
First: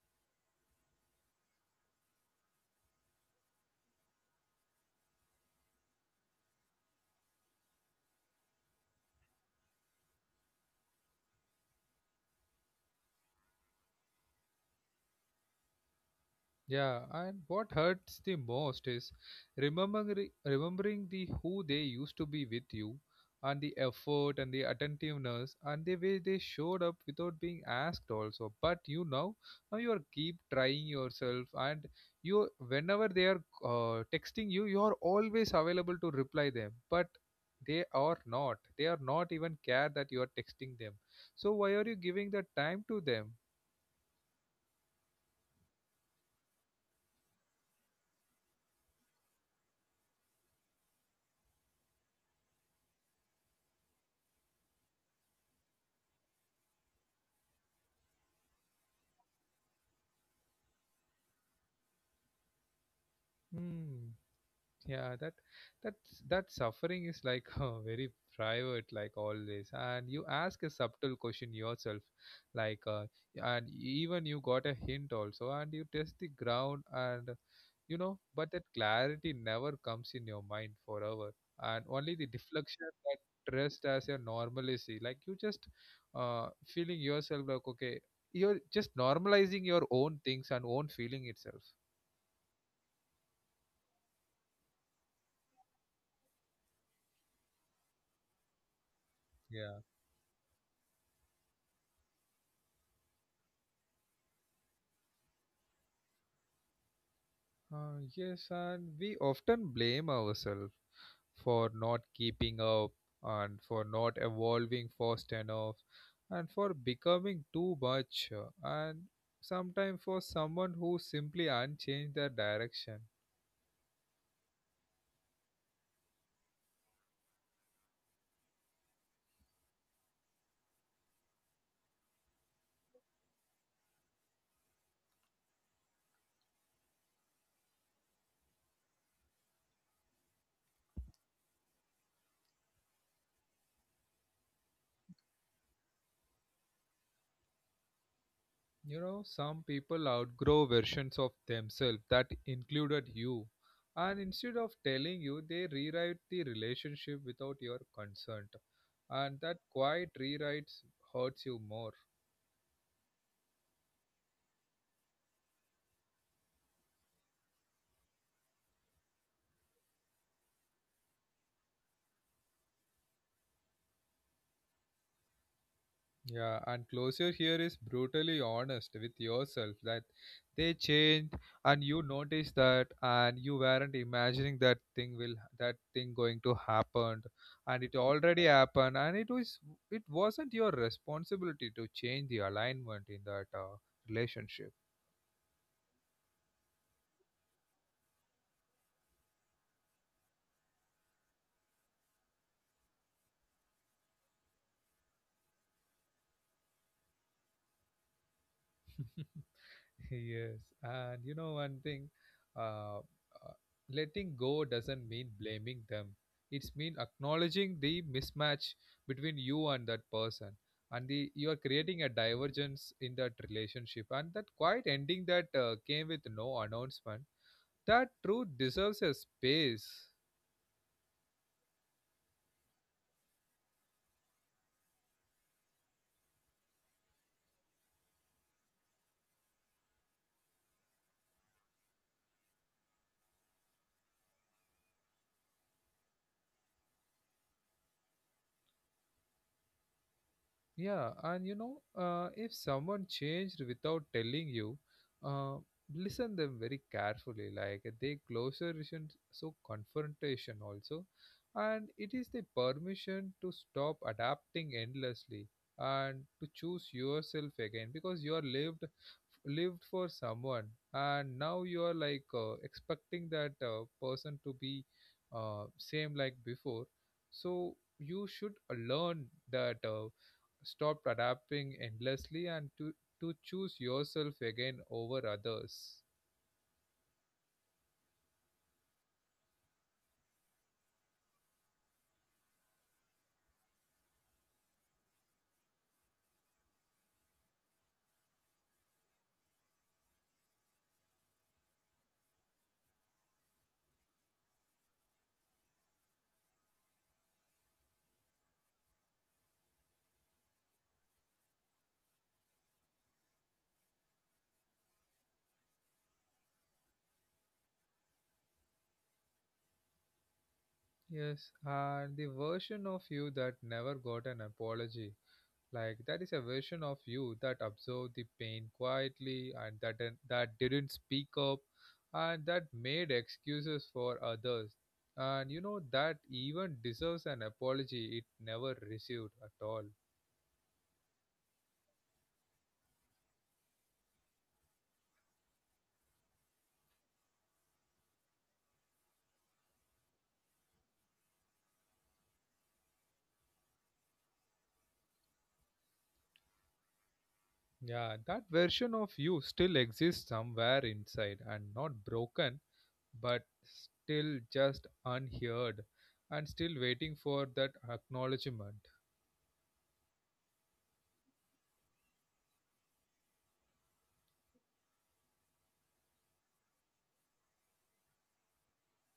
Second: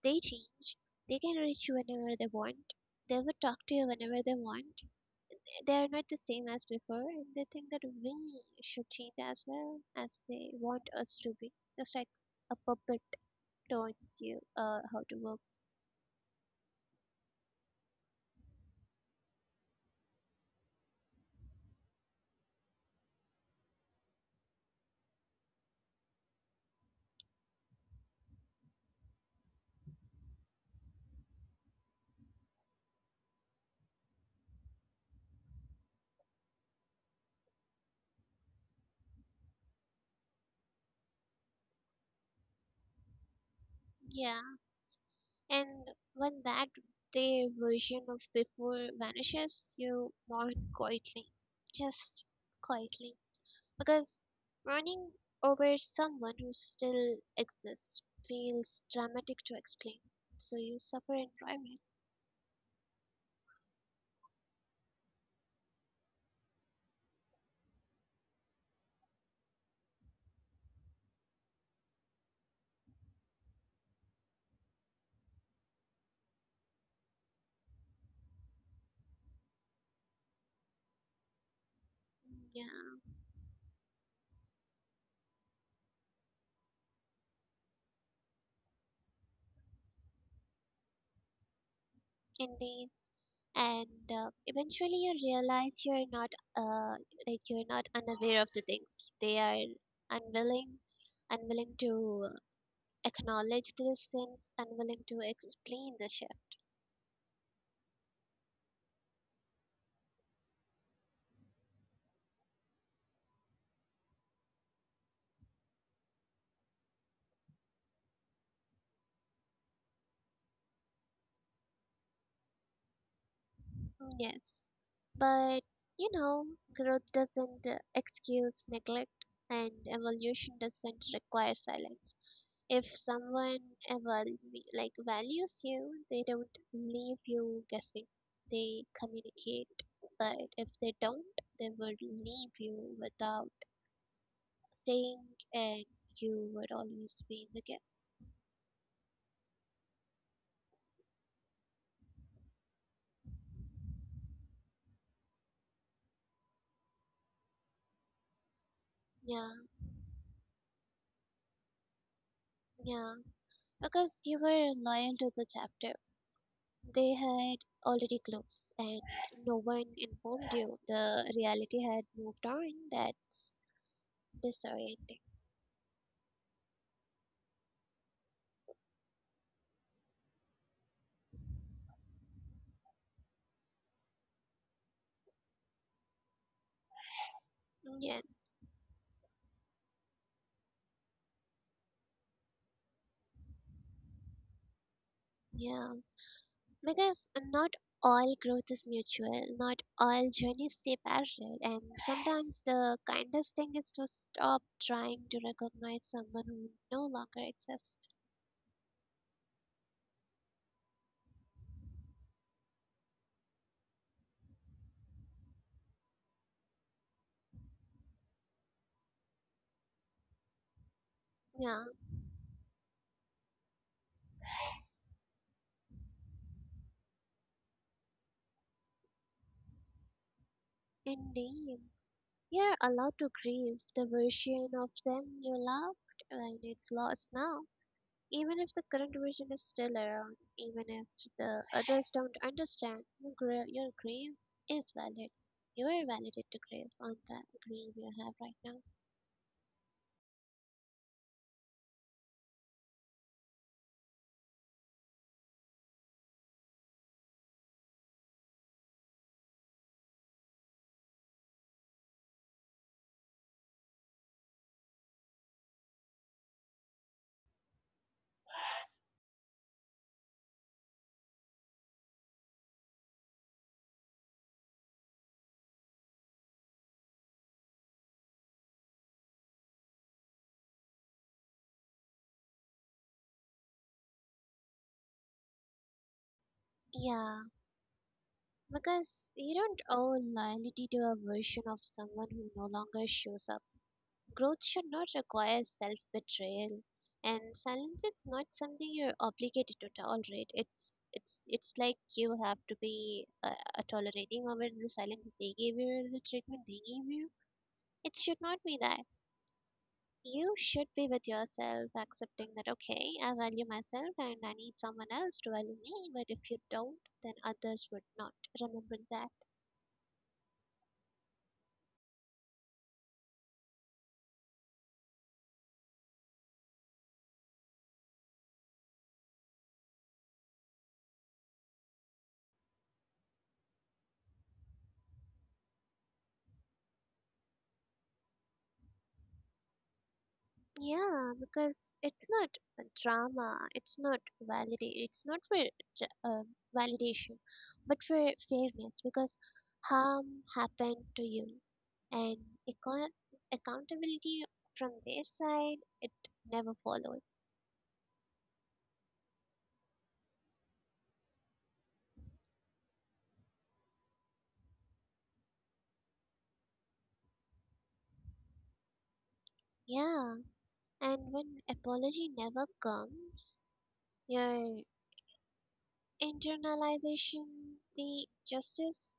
they change, they can reach you whenever they want, they will talk to you whenever they want. They are not the same as before, and they think that we should change as well as they want us to be. Just like a puppet turns you how to work.
Yeah, and what hurts the most is remembering the who they used to be with you, and the effort and the attentiveness and the way they showed up without being asked also. But you know, now you are keep trying yourself, and you whenever they are texting you, you are always available to reply them. But they are not. They are not even care that you are texting them. So why are you giving the time to them?
Yeah. And when that day version of before vanishes, you mourn quietly. Just quietly. Because mourning over someone who still exists feels dramatic to explain. So you suffer in private.
Hmm. Yeah, that that suffering is like very private, like always, and you ask a subtle question yourself, like and even you got a hint also, and you test the ground and you know, but that clarity never comes in your mind forever, and only the
Mm.
deflection
Yeah,
that dressed as your normalcy, like you just feeling yourself like okay, you're just normalizing your own things and own feeling itself.
indeed. And eventually you realize you're not, uh, like, you're not unaware of the things. They are
Yeah.
unwilling, unwilling to acknowledge their sins and willing to explain the shift.
Yes, and we often blame ourselves for not keeping up, and for not evolving fast enough, and for becoming too much and sometimes for someone who simply unchanged their direction.
Mm. Yes, but you know, growth doesn't excuse neglect, and evolution doesn't require silence. If someone ever like values you, they don't leave you guessing. They communicate, but if they don't, they would leave you without saying, and you would always be the guess.
You know, some people outgrow versions of themselves that included you, and instead of telling you, they rewrite the relationship without your consent, and
Yeah,
that quiet rewrites hurts you more.
yeah, because you were loyal to the chapter they had already closed, and no one informed you. The reality had moved on. That's disorienting.
Yeah, and closure here is brutally honest with yourself that they changed and you noticed that, and you weren't imagining that thing, will that thing going to happen, and it
Yes,
already happened, and it wasn't your responsibility to change the alignment in that relationship.
yeah. Because not all growth is mutual, not all journeys stay parallel, and sometimes the kindest thing is to stop trying to recognize someone who no longer exists.
Yes, and you know one thing, uh, uh, letting go doesn't mean blaming them. It's mean acknowledging the mismatch between you and that person, and the you are
Yeah,
creating a divergence in that relationship, and that quiet ending that came with no announcement. That truth deserves a space.
indeed. You're allowed to grieve the version of them you loved, and it's lost now. Even if the current version is still around, even if the others don't understand, your, your grief is valid. You are validated to grieve on that grief you have right now.
Yeah, and you know, if someone changed without telling you, uh, listen them very carefully. Like they closer isn't so confrontation also, and it is the permission to stop adapting endlessly and to choose yourself again, because you are lived for someone, and now you are like expecting that person to be same like before. So you should learn that. Stop adapting endlessly, and to choose yourself again over others.
Yeah, because you don't owe loyalty to a version of someone who no longer shows up. Growth should not require self betrayal. And silence is not something you're obligated to tolerate. It's like you have to be tolerating over the silence they gave you, or the treatment they gave you. It should not be that. You should be with yourself, accepting that, okay, I value myself and I need someone else to value me, but if you don't, then others would not. Remember that.
Yes, and the version of you that never got an apology. Like that is a version of you that absorbed the pain quietly, and that that didn't speak up, and that made excuses for others. And you know that even deserves an apology it never received at all.
Yeah, because it's not a drama, it's not validate, it's not for j- uh, validation, but for fairness, because harm happened to you, and account- accountability from their side, it never followed.
Yeah, that version of you still exists somewhere inside, and not broken but still just unheard, and still waiting for that acknowledgement.
Yeah. And when apology never comes, your internalization, the justice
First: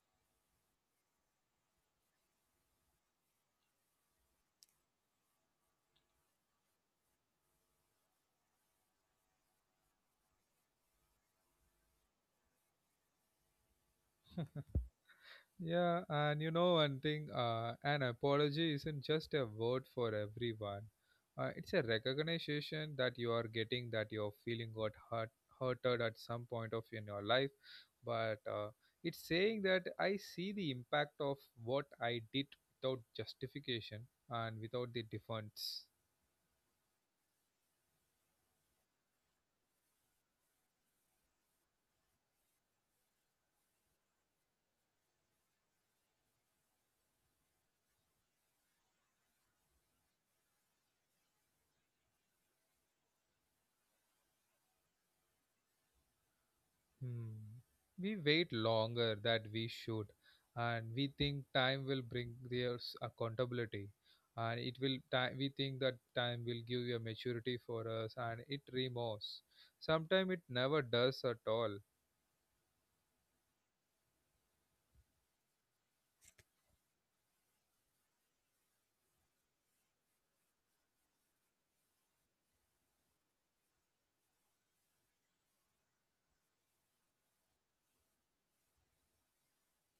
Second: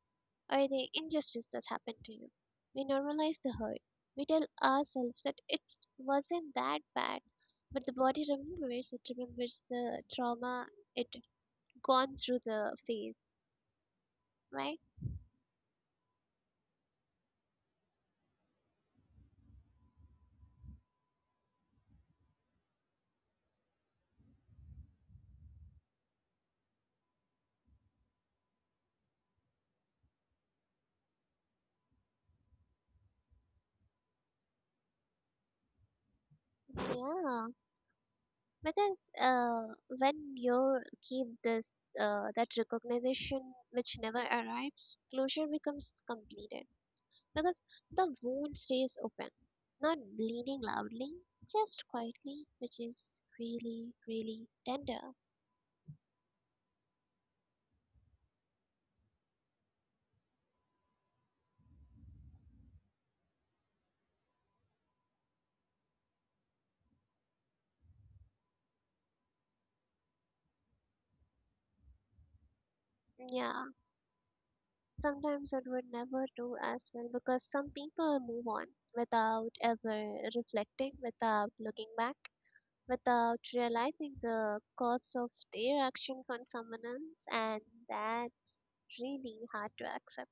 or the injustice that's happened to you. We normalize the hurt. We tell ourselves that it wasn't that bad, but the body remembers. It remembers the trauma it gone through the phase, right?
Yeah, and you know one thing, an apology isn't just a word for everyone. It's a recognition that you are getting that your feeling got hurt, hurted at some point of in your life, but it's saying that I see the impact of what I did without justification and without the defense.
Yeah, because when you keep this that recognition which never arrives, closure becomes completed because the wound stays open, not bleeding loudly, just quietly, which is really, really tender.
Hmm. We wait longer than we should, and we think time will bring their accountability, and it will time, we think that time will give you a maturity for us, and it removes. Sometimes it never does at all.
Yeah, sometimes it would never do as well because some people move on without ever reflecting, without looking back, without realizing the cost of their actions on someone else, and that's really hard to accept.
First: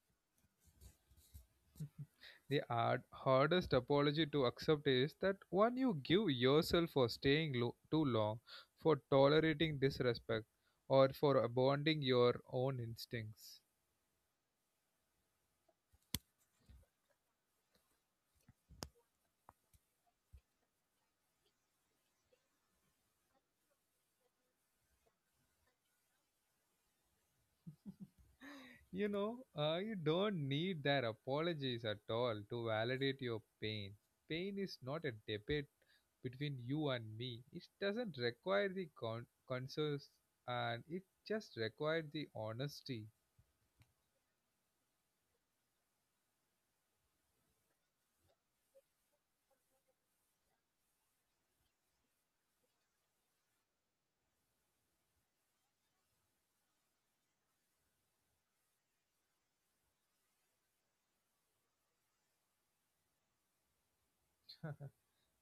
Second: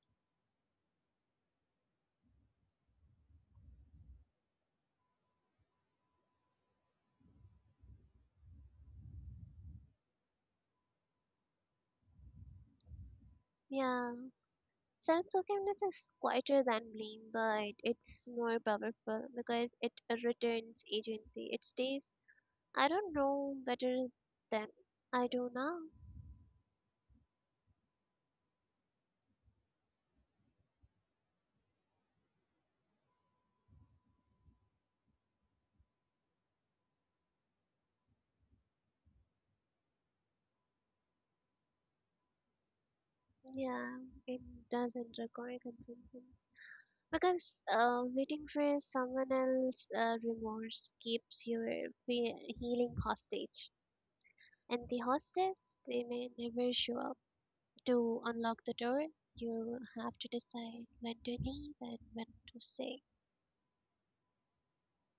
The hardest apology to accept is that one you give yourself, for staying too long, for tolerating disrespect, or for abandoning your own instincts.
Yeah. Self forgiveness is quieter than blame, but it's more powerful because it returns agency. It stays, I don't know better than I do now.
You know, you don't need their apologies at all to validate your pain. Pain is not a debate between you and me. It doesn't require the consensus, and it just requires the honesty.
Yeah, it doesn't require convenience. Because waiting for someone else's remorse keeps your fe- healing hostage. And the hostage, they may never show up. To unlock the door, you have to decide when to leave and when to stay.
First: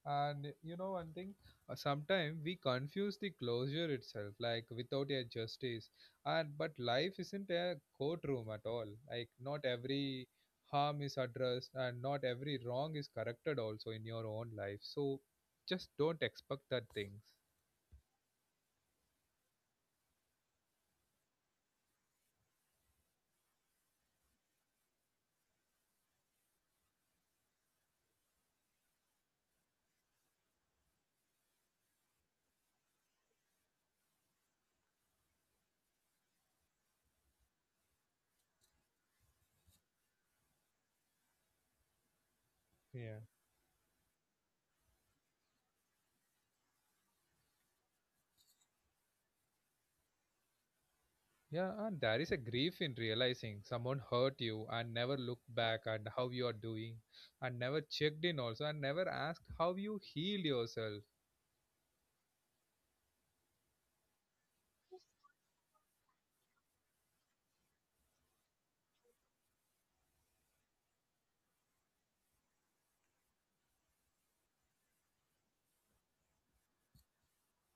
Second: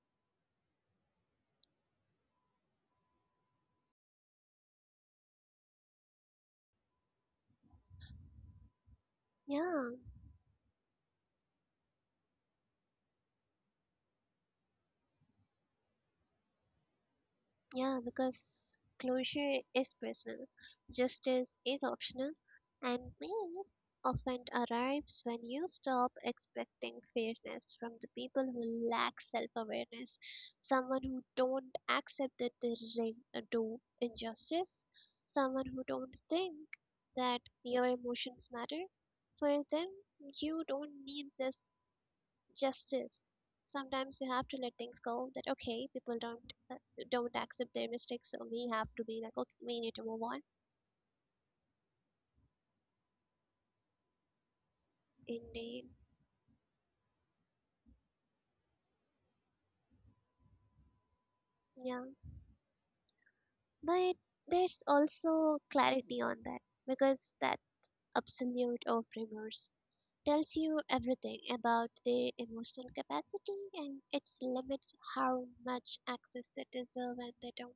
And you know one thing, sometimes we confuse the closure itself, like without a justice. And but life isn't a courtroom at all. Like not
Yeah,
every harm is addressed, and not every wrong is corrected also in your own life. So just don't expect that things.
Yeah, because closure is personal, justice is optional, and peace often arrives when you stop expecting fairness from the people who lack self-awareness, someone who don't accept that they do injustice, someone who don't think that your emotions matter. For them, you don't need this justice.
Yeah.
Sometimes you have to let things go. That okay, people don't accept their mistakes, so we have to be like, okay, we need to move on.
Yeah, and there is a grief in realizing someone hurt you and never
Indeed,
looked back at how you are doing, and never checked in also, and never asked how you heal yourself.
yeah. But there's also clarity on that because that absolute of remorse tells you everything about the emotional capacity and its limits, how much access they deserve and they don't.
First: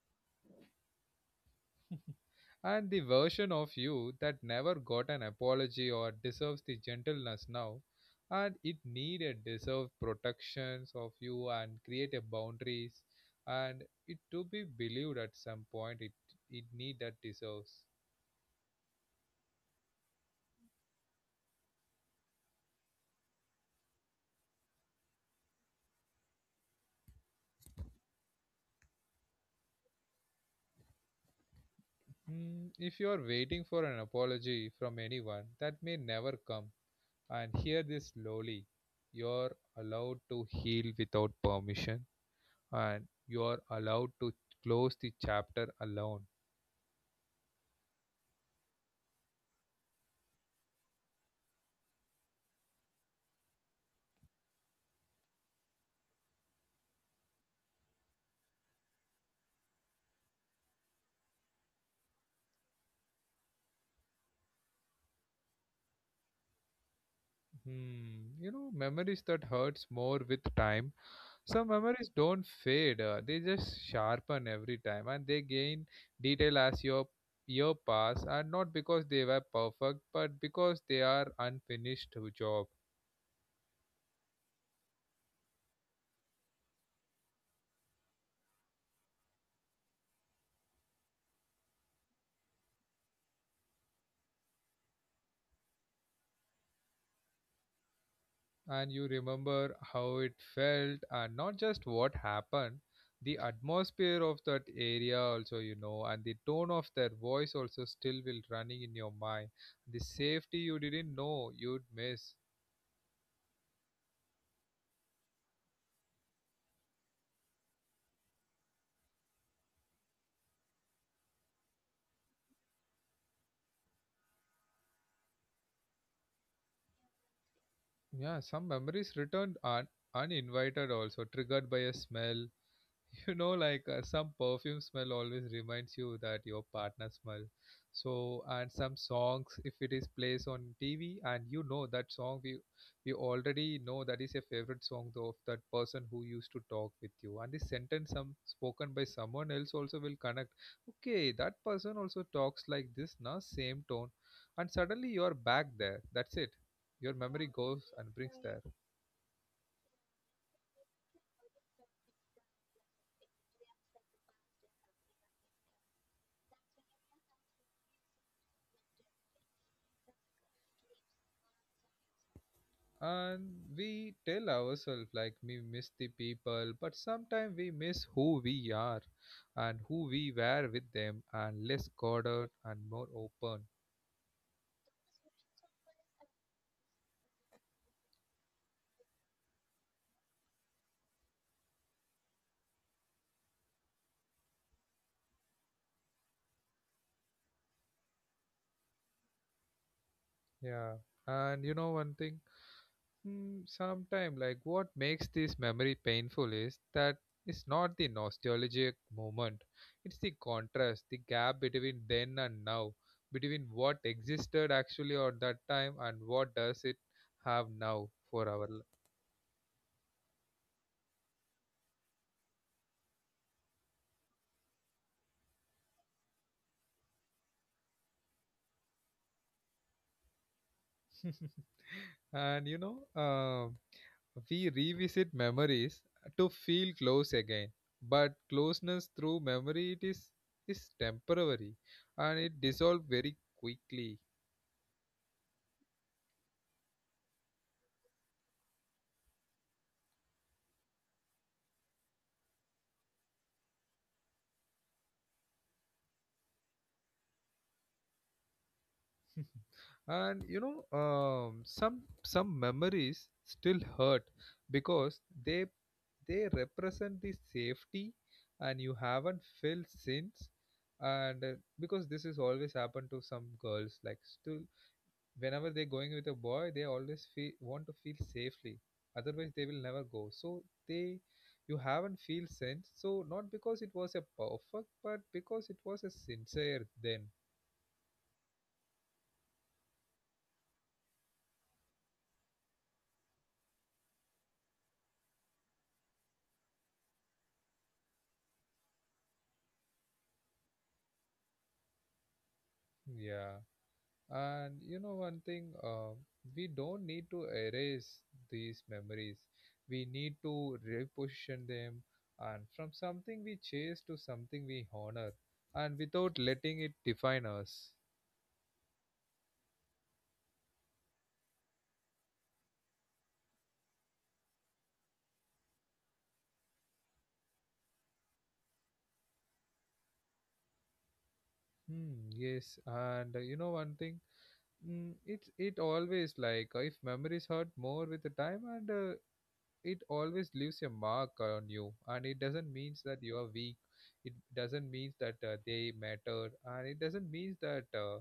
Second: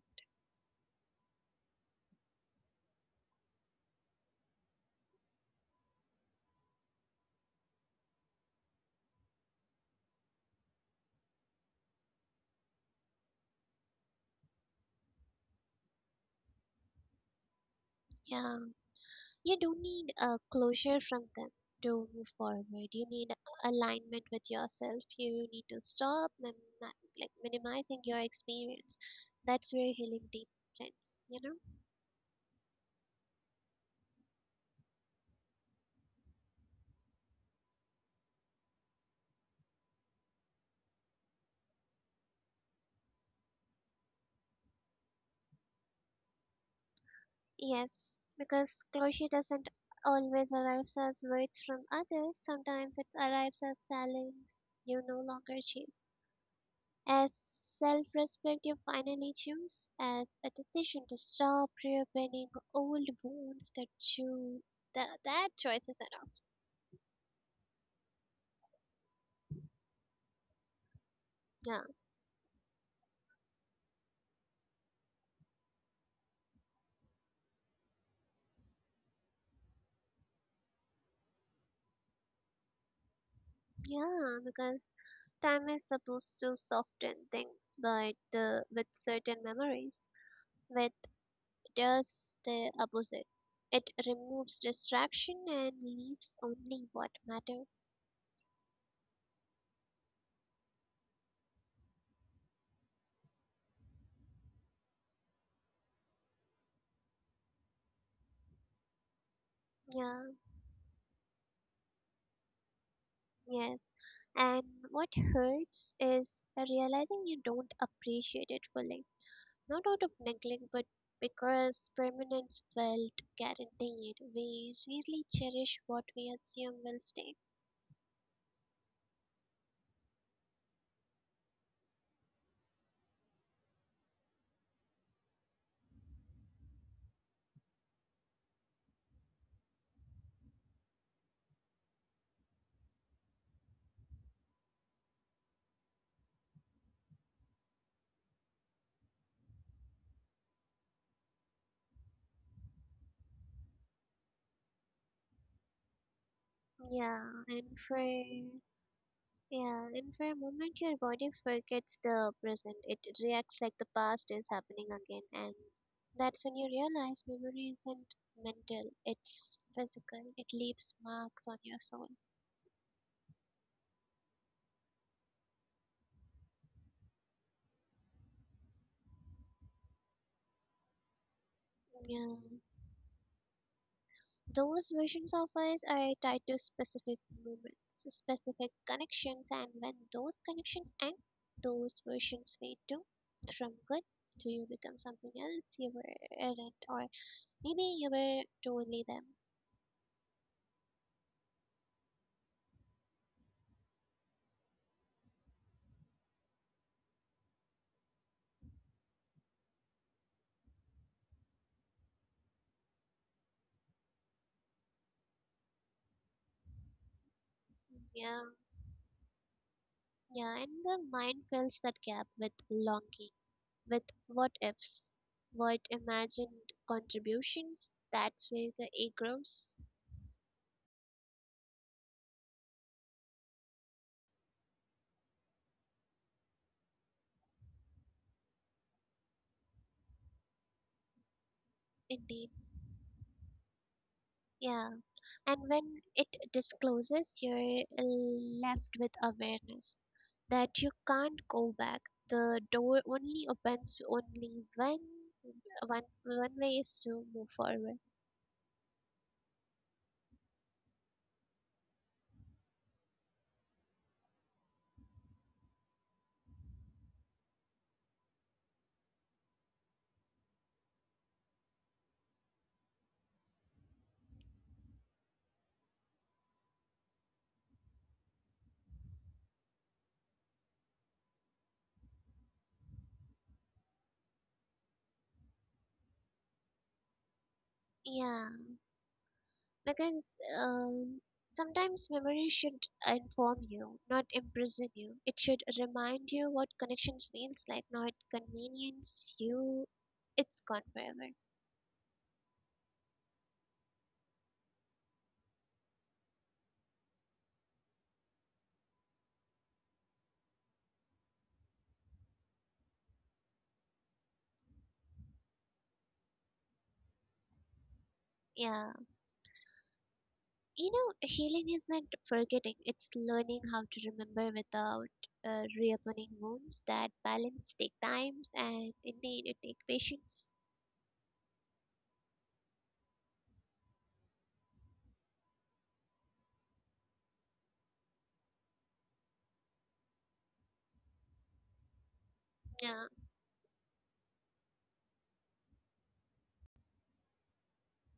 And the version of you that never got an apology or deserves the gentleness now, and it needed deserve protections of you and create a boundaries, and it to be believed at some point, it need that deserves.
Yeah. You don't need a closure from them to move forward, right? You need alignment with yourself. You need to stop like minimizing your experience. That's where healing deepens,
Mm, if you are waiting for an apology from anyone, that may never come. And hear this slowly. You're allowed to heal without permission, and you're allowed to close the chapter alone.
Yes, because closure doesn't always arrives as words from others. Sometimes it arrives as silence you no longer chase. As self respect, you finally choose as a decision to stop reopening old wounds that you that that choice is enough.
Hmm, you know, memories that hurts more with time. Some
Yeah,
memories don't fade, they just sharpen every time, and they gain detail as your year pass, and not because they were perfect but because they are unfinished job.
yeah, because time is supposed to soften things, but the with certain memories, with does the opposite. It removes distraction and leaves only what matter.
And you remember how it felt, and not just what happened, the atmosphere of that area also, you know, and the tone of their voice also still will running in your mind, the
Yeah,
safety you didn't know you'd miss.
yes. And what hurts is realizing you don't appreciate it fully not out of neglect but because permanence felt guaranteed, we really cherish what we assume will stay.
Yeah, some memories returned un uninvited also, triggered by a smell, you know, like some perfume smell always reminds you that your partner smell. So, and some songs, if it is plays on tv, and you know that song, we already know that is a favorite song though of that person who used to talk with you, and the sentence some spoken by someone else also will connect, okay, that person also talks like this na, same tone, and suddenly you're back there, that's it, your
Yeah,
memory
and
goes
for
and brings
yeah,
there.
and for a moment your body forgets the present. It reacts like the past is happening again, and that's when you realize memory isn't mental; it's physical. It leaves marks on your soul.
And we tell ourselves like we miss the people, but sometimes we miss who we are and who we were with them, and less
Yeah.
guarded and more open.
Those versions of us are tied to specific moments, specific connections, and when those connections end, those versions fade too. From good to you become something else you were errant, or maybe you were totally them.
Yeah. And you know one thing? Mm, sometime, like what makes this memory painful is that it's not the nostalgic moment, it's the contrast, the gap between then and now, between what existed actually at that time and what does it have now for
Yeah,
our
yeah, and the mind fills that gap with longing, with what ifs, what imagined contributions. That's where the egg grows.
life. And you know we revisit memories to feel close again, but closeness through memory, it is temporary, and it
Indeed.
dissolves very quickly.
Yeah. And when it discloses, you're left with awareness that you can't go back. The door only opens only when one way is to move forward.
And you know some memories still hurt because they they represent the safety and you haven't felt since, and because this is always happened to some girls, like still whenever they're going with a boy, they always feel want to feel safely, otherwise they will never go. So they, you haven't feel sense, so not because it was a perfect but because it was a sincere, then
Yeah, because sometimes memory should inform you, not imprison you. It should remind you what connection feels like, not convenience you. It's gone forever.
yeah. And you know one thing, we don't need to erase these memories. We need to reposition them, and from something we chase to something we honor, and without letting it define us.
Yeah. You know, healing isn't forgetting, it's learning how to remember without reopening wounds. That balance take time and indeed it take patience.
Hmm, yes, and you know one thing, mm, it's it always like if memories hurt more with the time, and it always leaves a mark on you, and it doesn't means
Yeah,
that you are weak. It doesn't mean that they matter, and it doesn't mean that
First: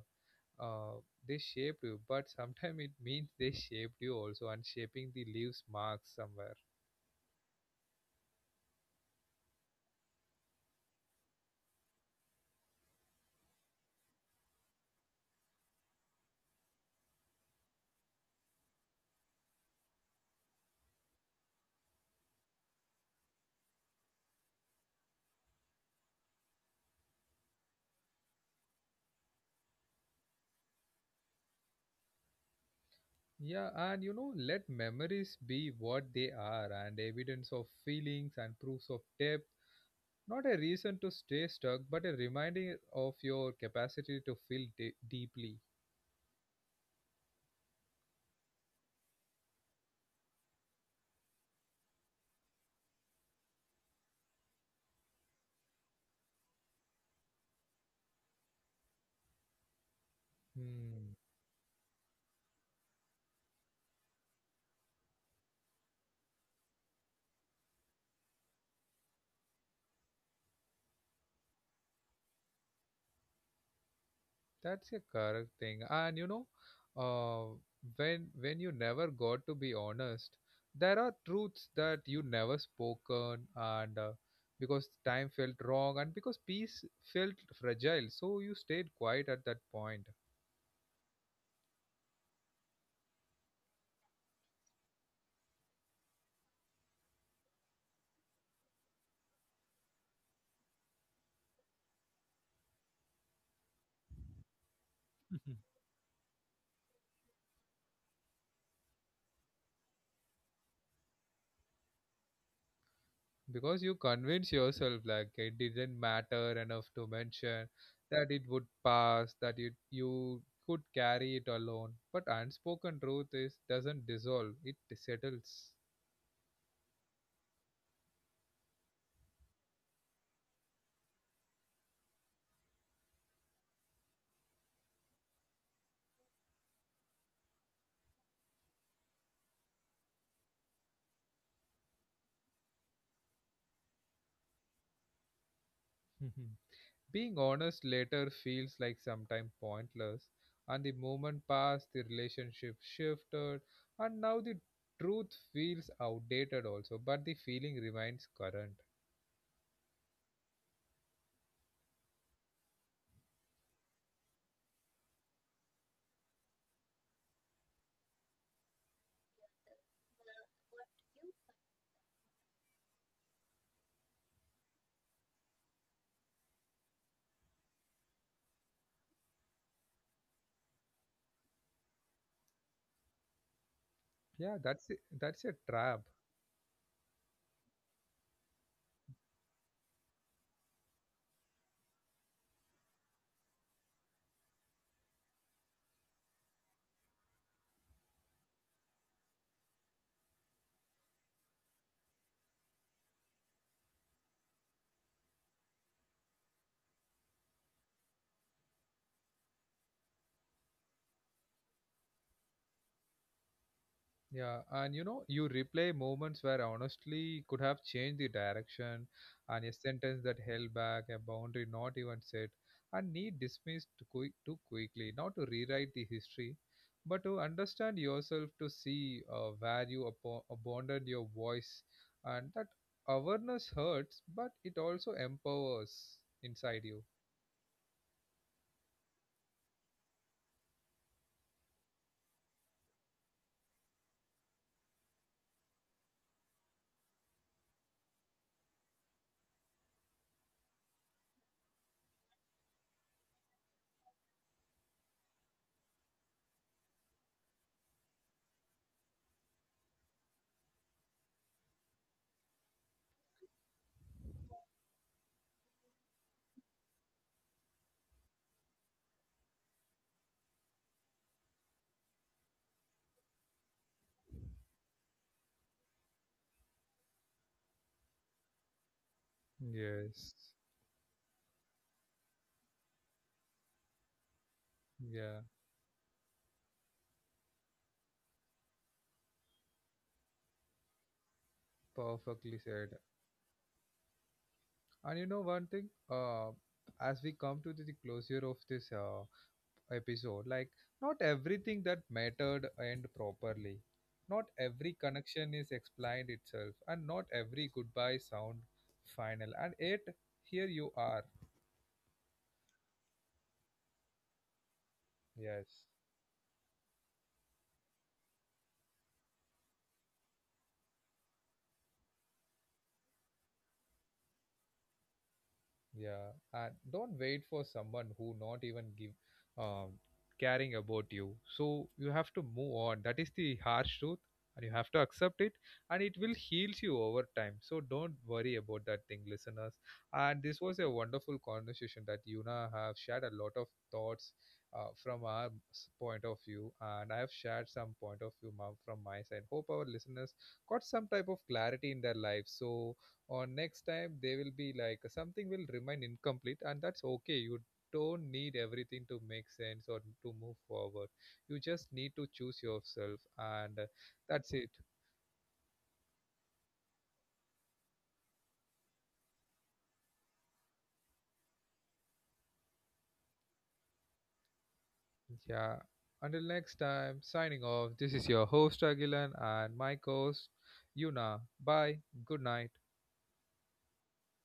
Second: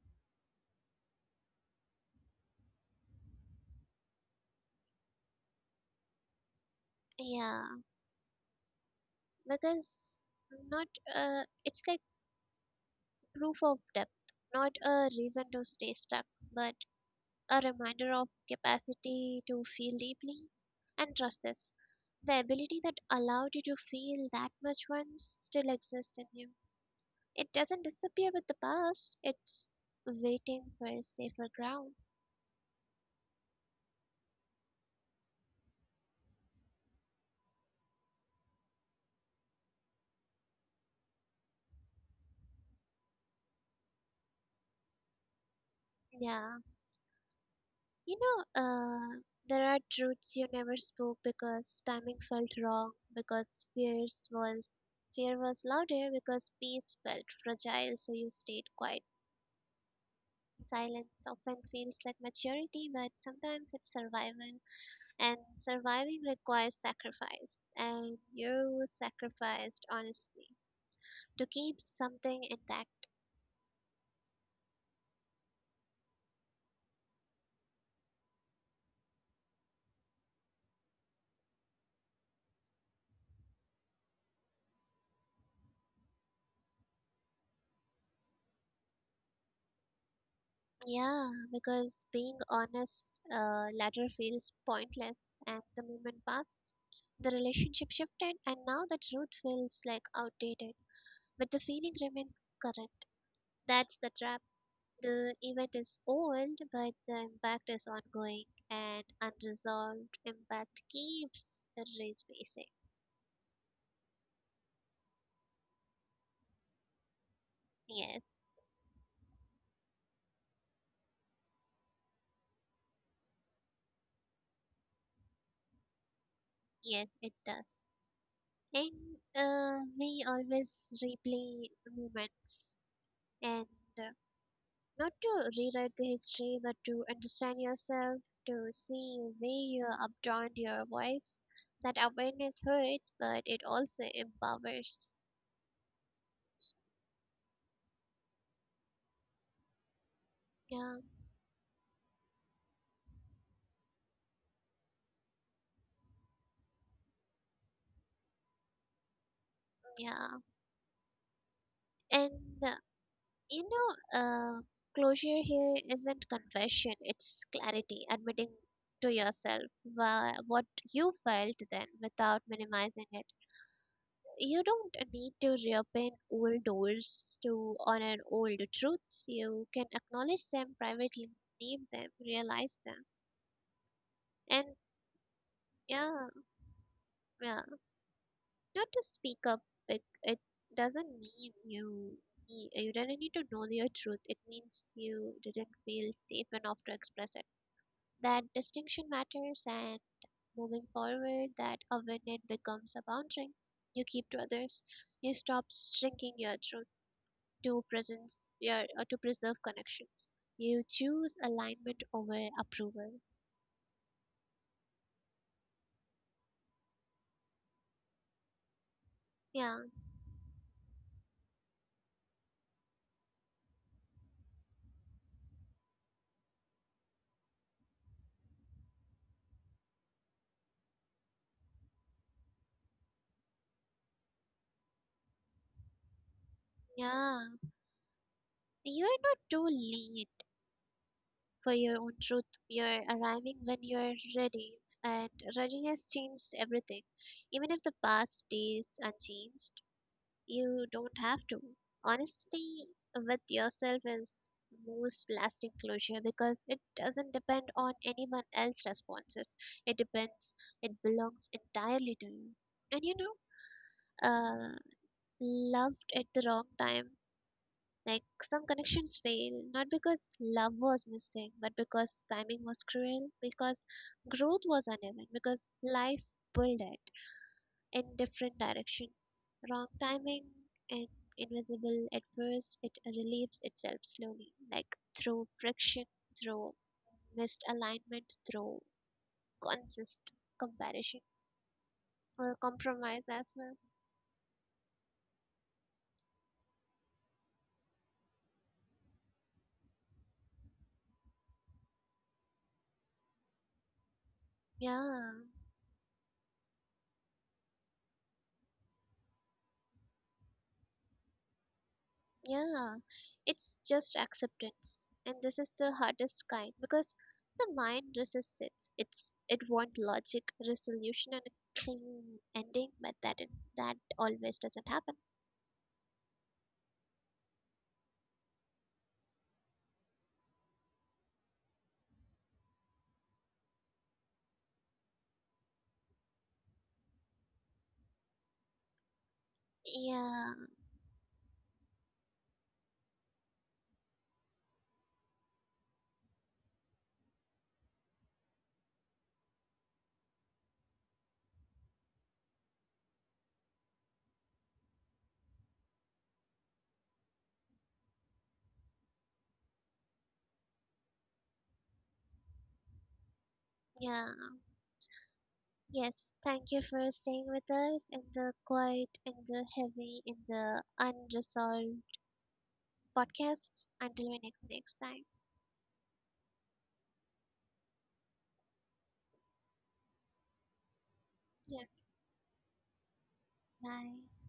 uh, they shaped you, but sometimes it means they shaped you also, and shaping the leaves marks somewhere.
yeah, because not it's like proof of depth, not a reason to stay stuck, but a reminder of capacity to feel deeply and trust this. The ability that allowed you to feel that much once still exists in you. It doesn't disappear with the bus. It's waiting for a safer ground.
Yeah, and you know, let memories be what they are, and evidence of feelings and proofs of depth, not a reason to stay stuck, but a reminder of your capacity to feel deeply.
Yeah. You know, there are truths you never spoke because timing felt wrong, because fear was louder, because peace felt fragile, so you stayed quiet.
Hmm.
Silence often feels like maturity, but sometimes it's survival, and surviving requires sacrifice, and you sacrificed honestly to keep something intact.
That's a correct thing. And you know, uh, when when you never got to be honest, there are truths that you never spoken, and because time felt wrong, and because peace felt fragile, so you stayed quiet at that point.
Yeah, because being honest later feels pointless, and the moment passed. The relationship shifted, and now the truth feels like outdated, but the feeling remains current. That's the trap. The event is old, but the impact is ongoing, and unresolved impact keeps resurfacing.
Because you convince yourself like it didn't matter enough to mention,
Yes,
that it would pass, that it you could carry it alone, but unspoken truth is doesn't dissolve, it settles.
yes, it does. And we always replay moments and uh, not to rewrite the history, but to understand yourself, to see where you upturned your voice. That awareness hurts, but it also empowers.
Being honest later feels like sometimes pointless, and the
Yeah,
moment passed, the relationship shifted, and now the truth feels outdated also, but the feeling remains current.
yeah. And uh, you know, uh, closure here isn't confession, it's clarity, admitting to yourself what you felt then without minimizing it. You don't need to reopen old doors to honor old truths. You can acknowledge them privately, name them, realize them.
Yeah,
And
that's a trap.
yeah, yeah, not to speak up, it doesn't mean you you didn't need to know your truth. It means you didn't feel safe enough to express it. That distinction matters, and moving forward, that awareness becomes a boundary you keep to others. You stop shrinking your truth to presence yeah, to preserve connections. You choose alignment over approval.
Yeah, and you know, you replay moments where honestly could have changed the direction, and a
Yeah,
sentence that held back, a boundary not even set, and need dismissed too, quick, too quickly, not to rewrite the history, but to understand yourself, to see where you abandoned your voice, and that awareness hurts, but it also empowers inside you.
yeah. You are not too late for your own truth. You're arriving when you're ready, and readiness changes everything. Even if the past stays unchanged, you don't have to. Honesty with yourself is most lasting closure because it doesn't depend on anyone else's responses. It depends, it belongs entirely to you. And know, uh, loved at the wrong time. Like some connections fail, not because love was missing, but because timing was cruel, because growth was uneven, because life pulled it in different directions. Wrong
Yes.
timing and invisible at first, it relieves itself slowly, like
Yeah,
through friction, through misalignment, through consist comparison
perfectly
or
said.
compromise as well.
And you know one thing, as we come to the closure of this episode, like not everything that mattered end properly. Not every
Yeah,
connection is explained itself, and not every goodbye sound final. And yet, here you are.
yeah, it's just acceptance, and this is
Yes.
the hardest kind because the mind resists it. It wants logic, resolution, and a clean ending, but that always doesn't happen.
Yeah, and don't wait for someone who not even give um, caring about you. So you have to move on. That is the harsh truth, and you have to accept it, and it will heals you over time. So don't worry about that thing, listeners. And
Yeah,
this was a wonderful conversation that Yuna have shared a lot of thoughts from our point of view, and I have shared some point of view, ma'am, from my side. Hope our listeners got some type of clarity in their life. So or next time they will be like something will remain incomplete, and that's okay, you don't need everything to make sense or to move forward, you just need to choose yourself and
Yeah,
that's it.
yes. Thank you for staying with us in the quiet, in the heavy, in the unresolved podcast. Until we next time.
Yeah, until next time, signing off, this is your host Agilan and my co-host Yuna.
Yeah,
Bye. Good night.
bye.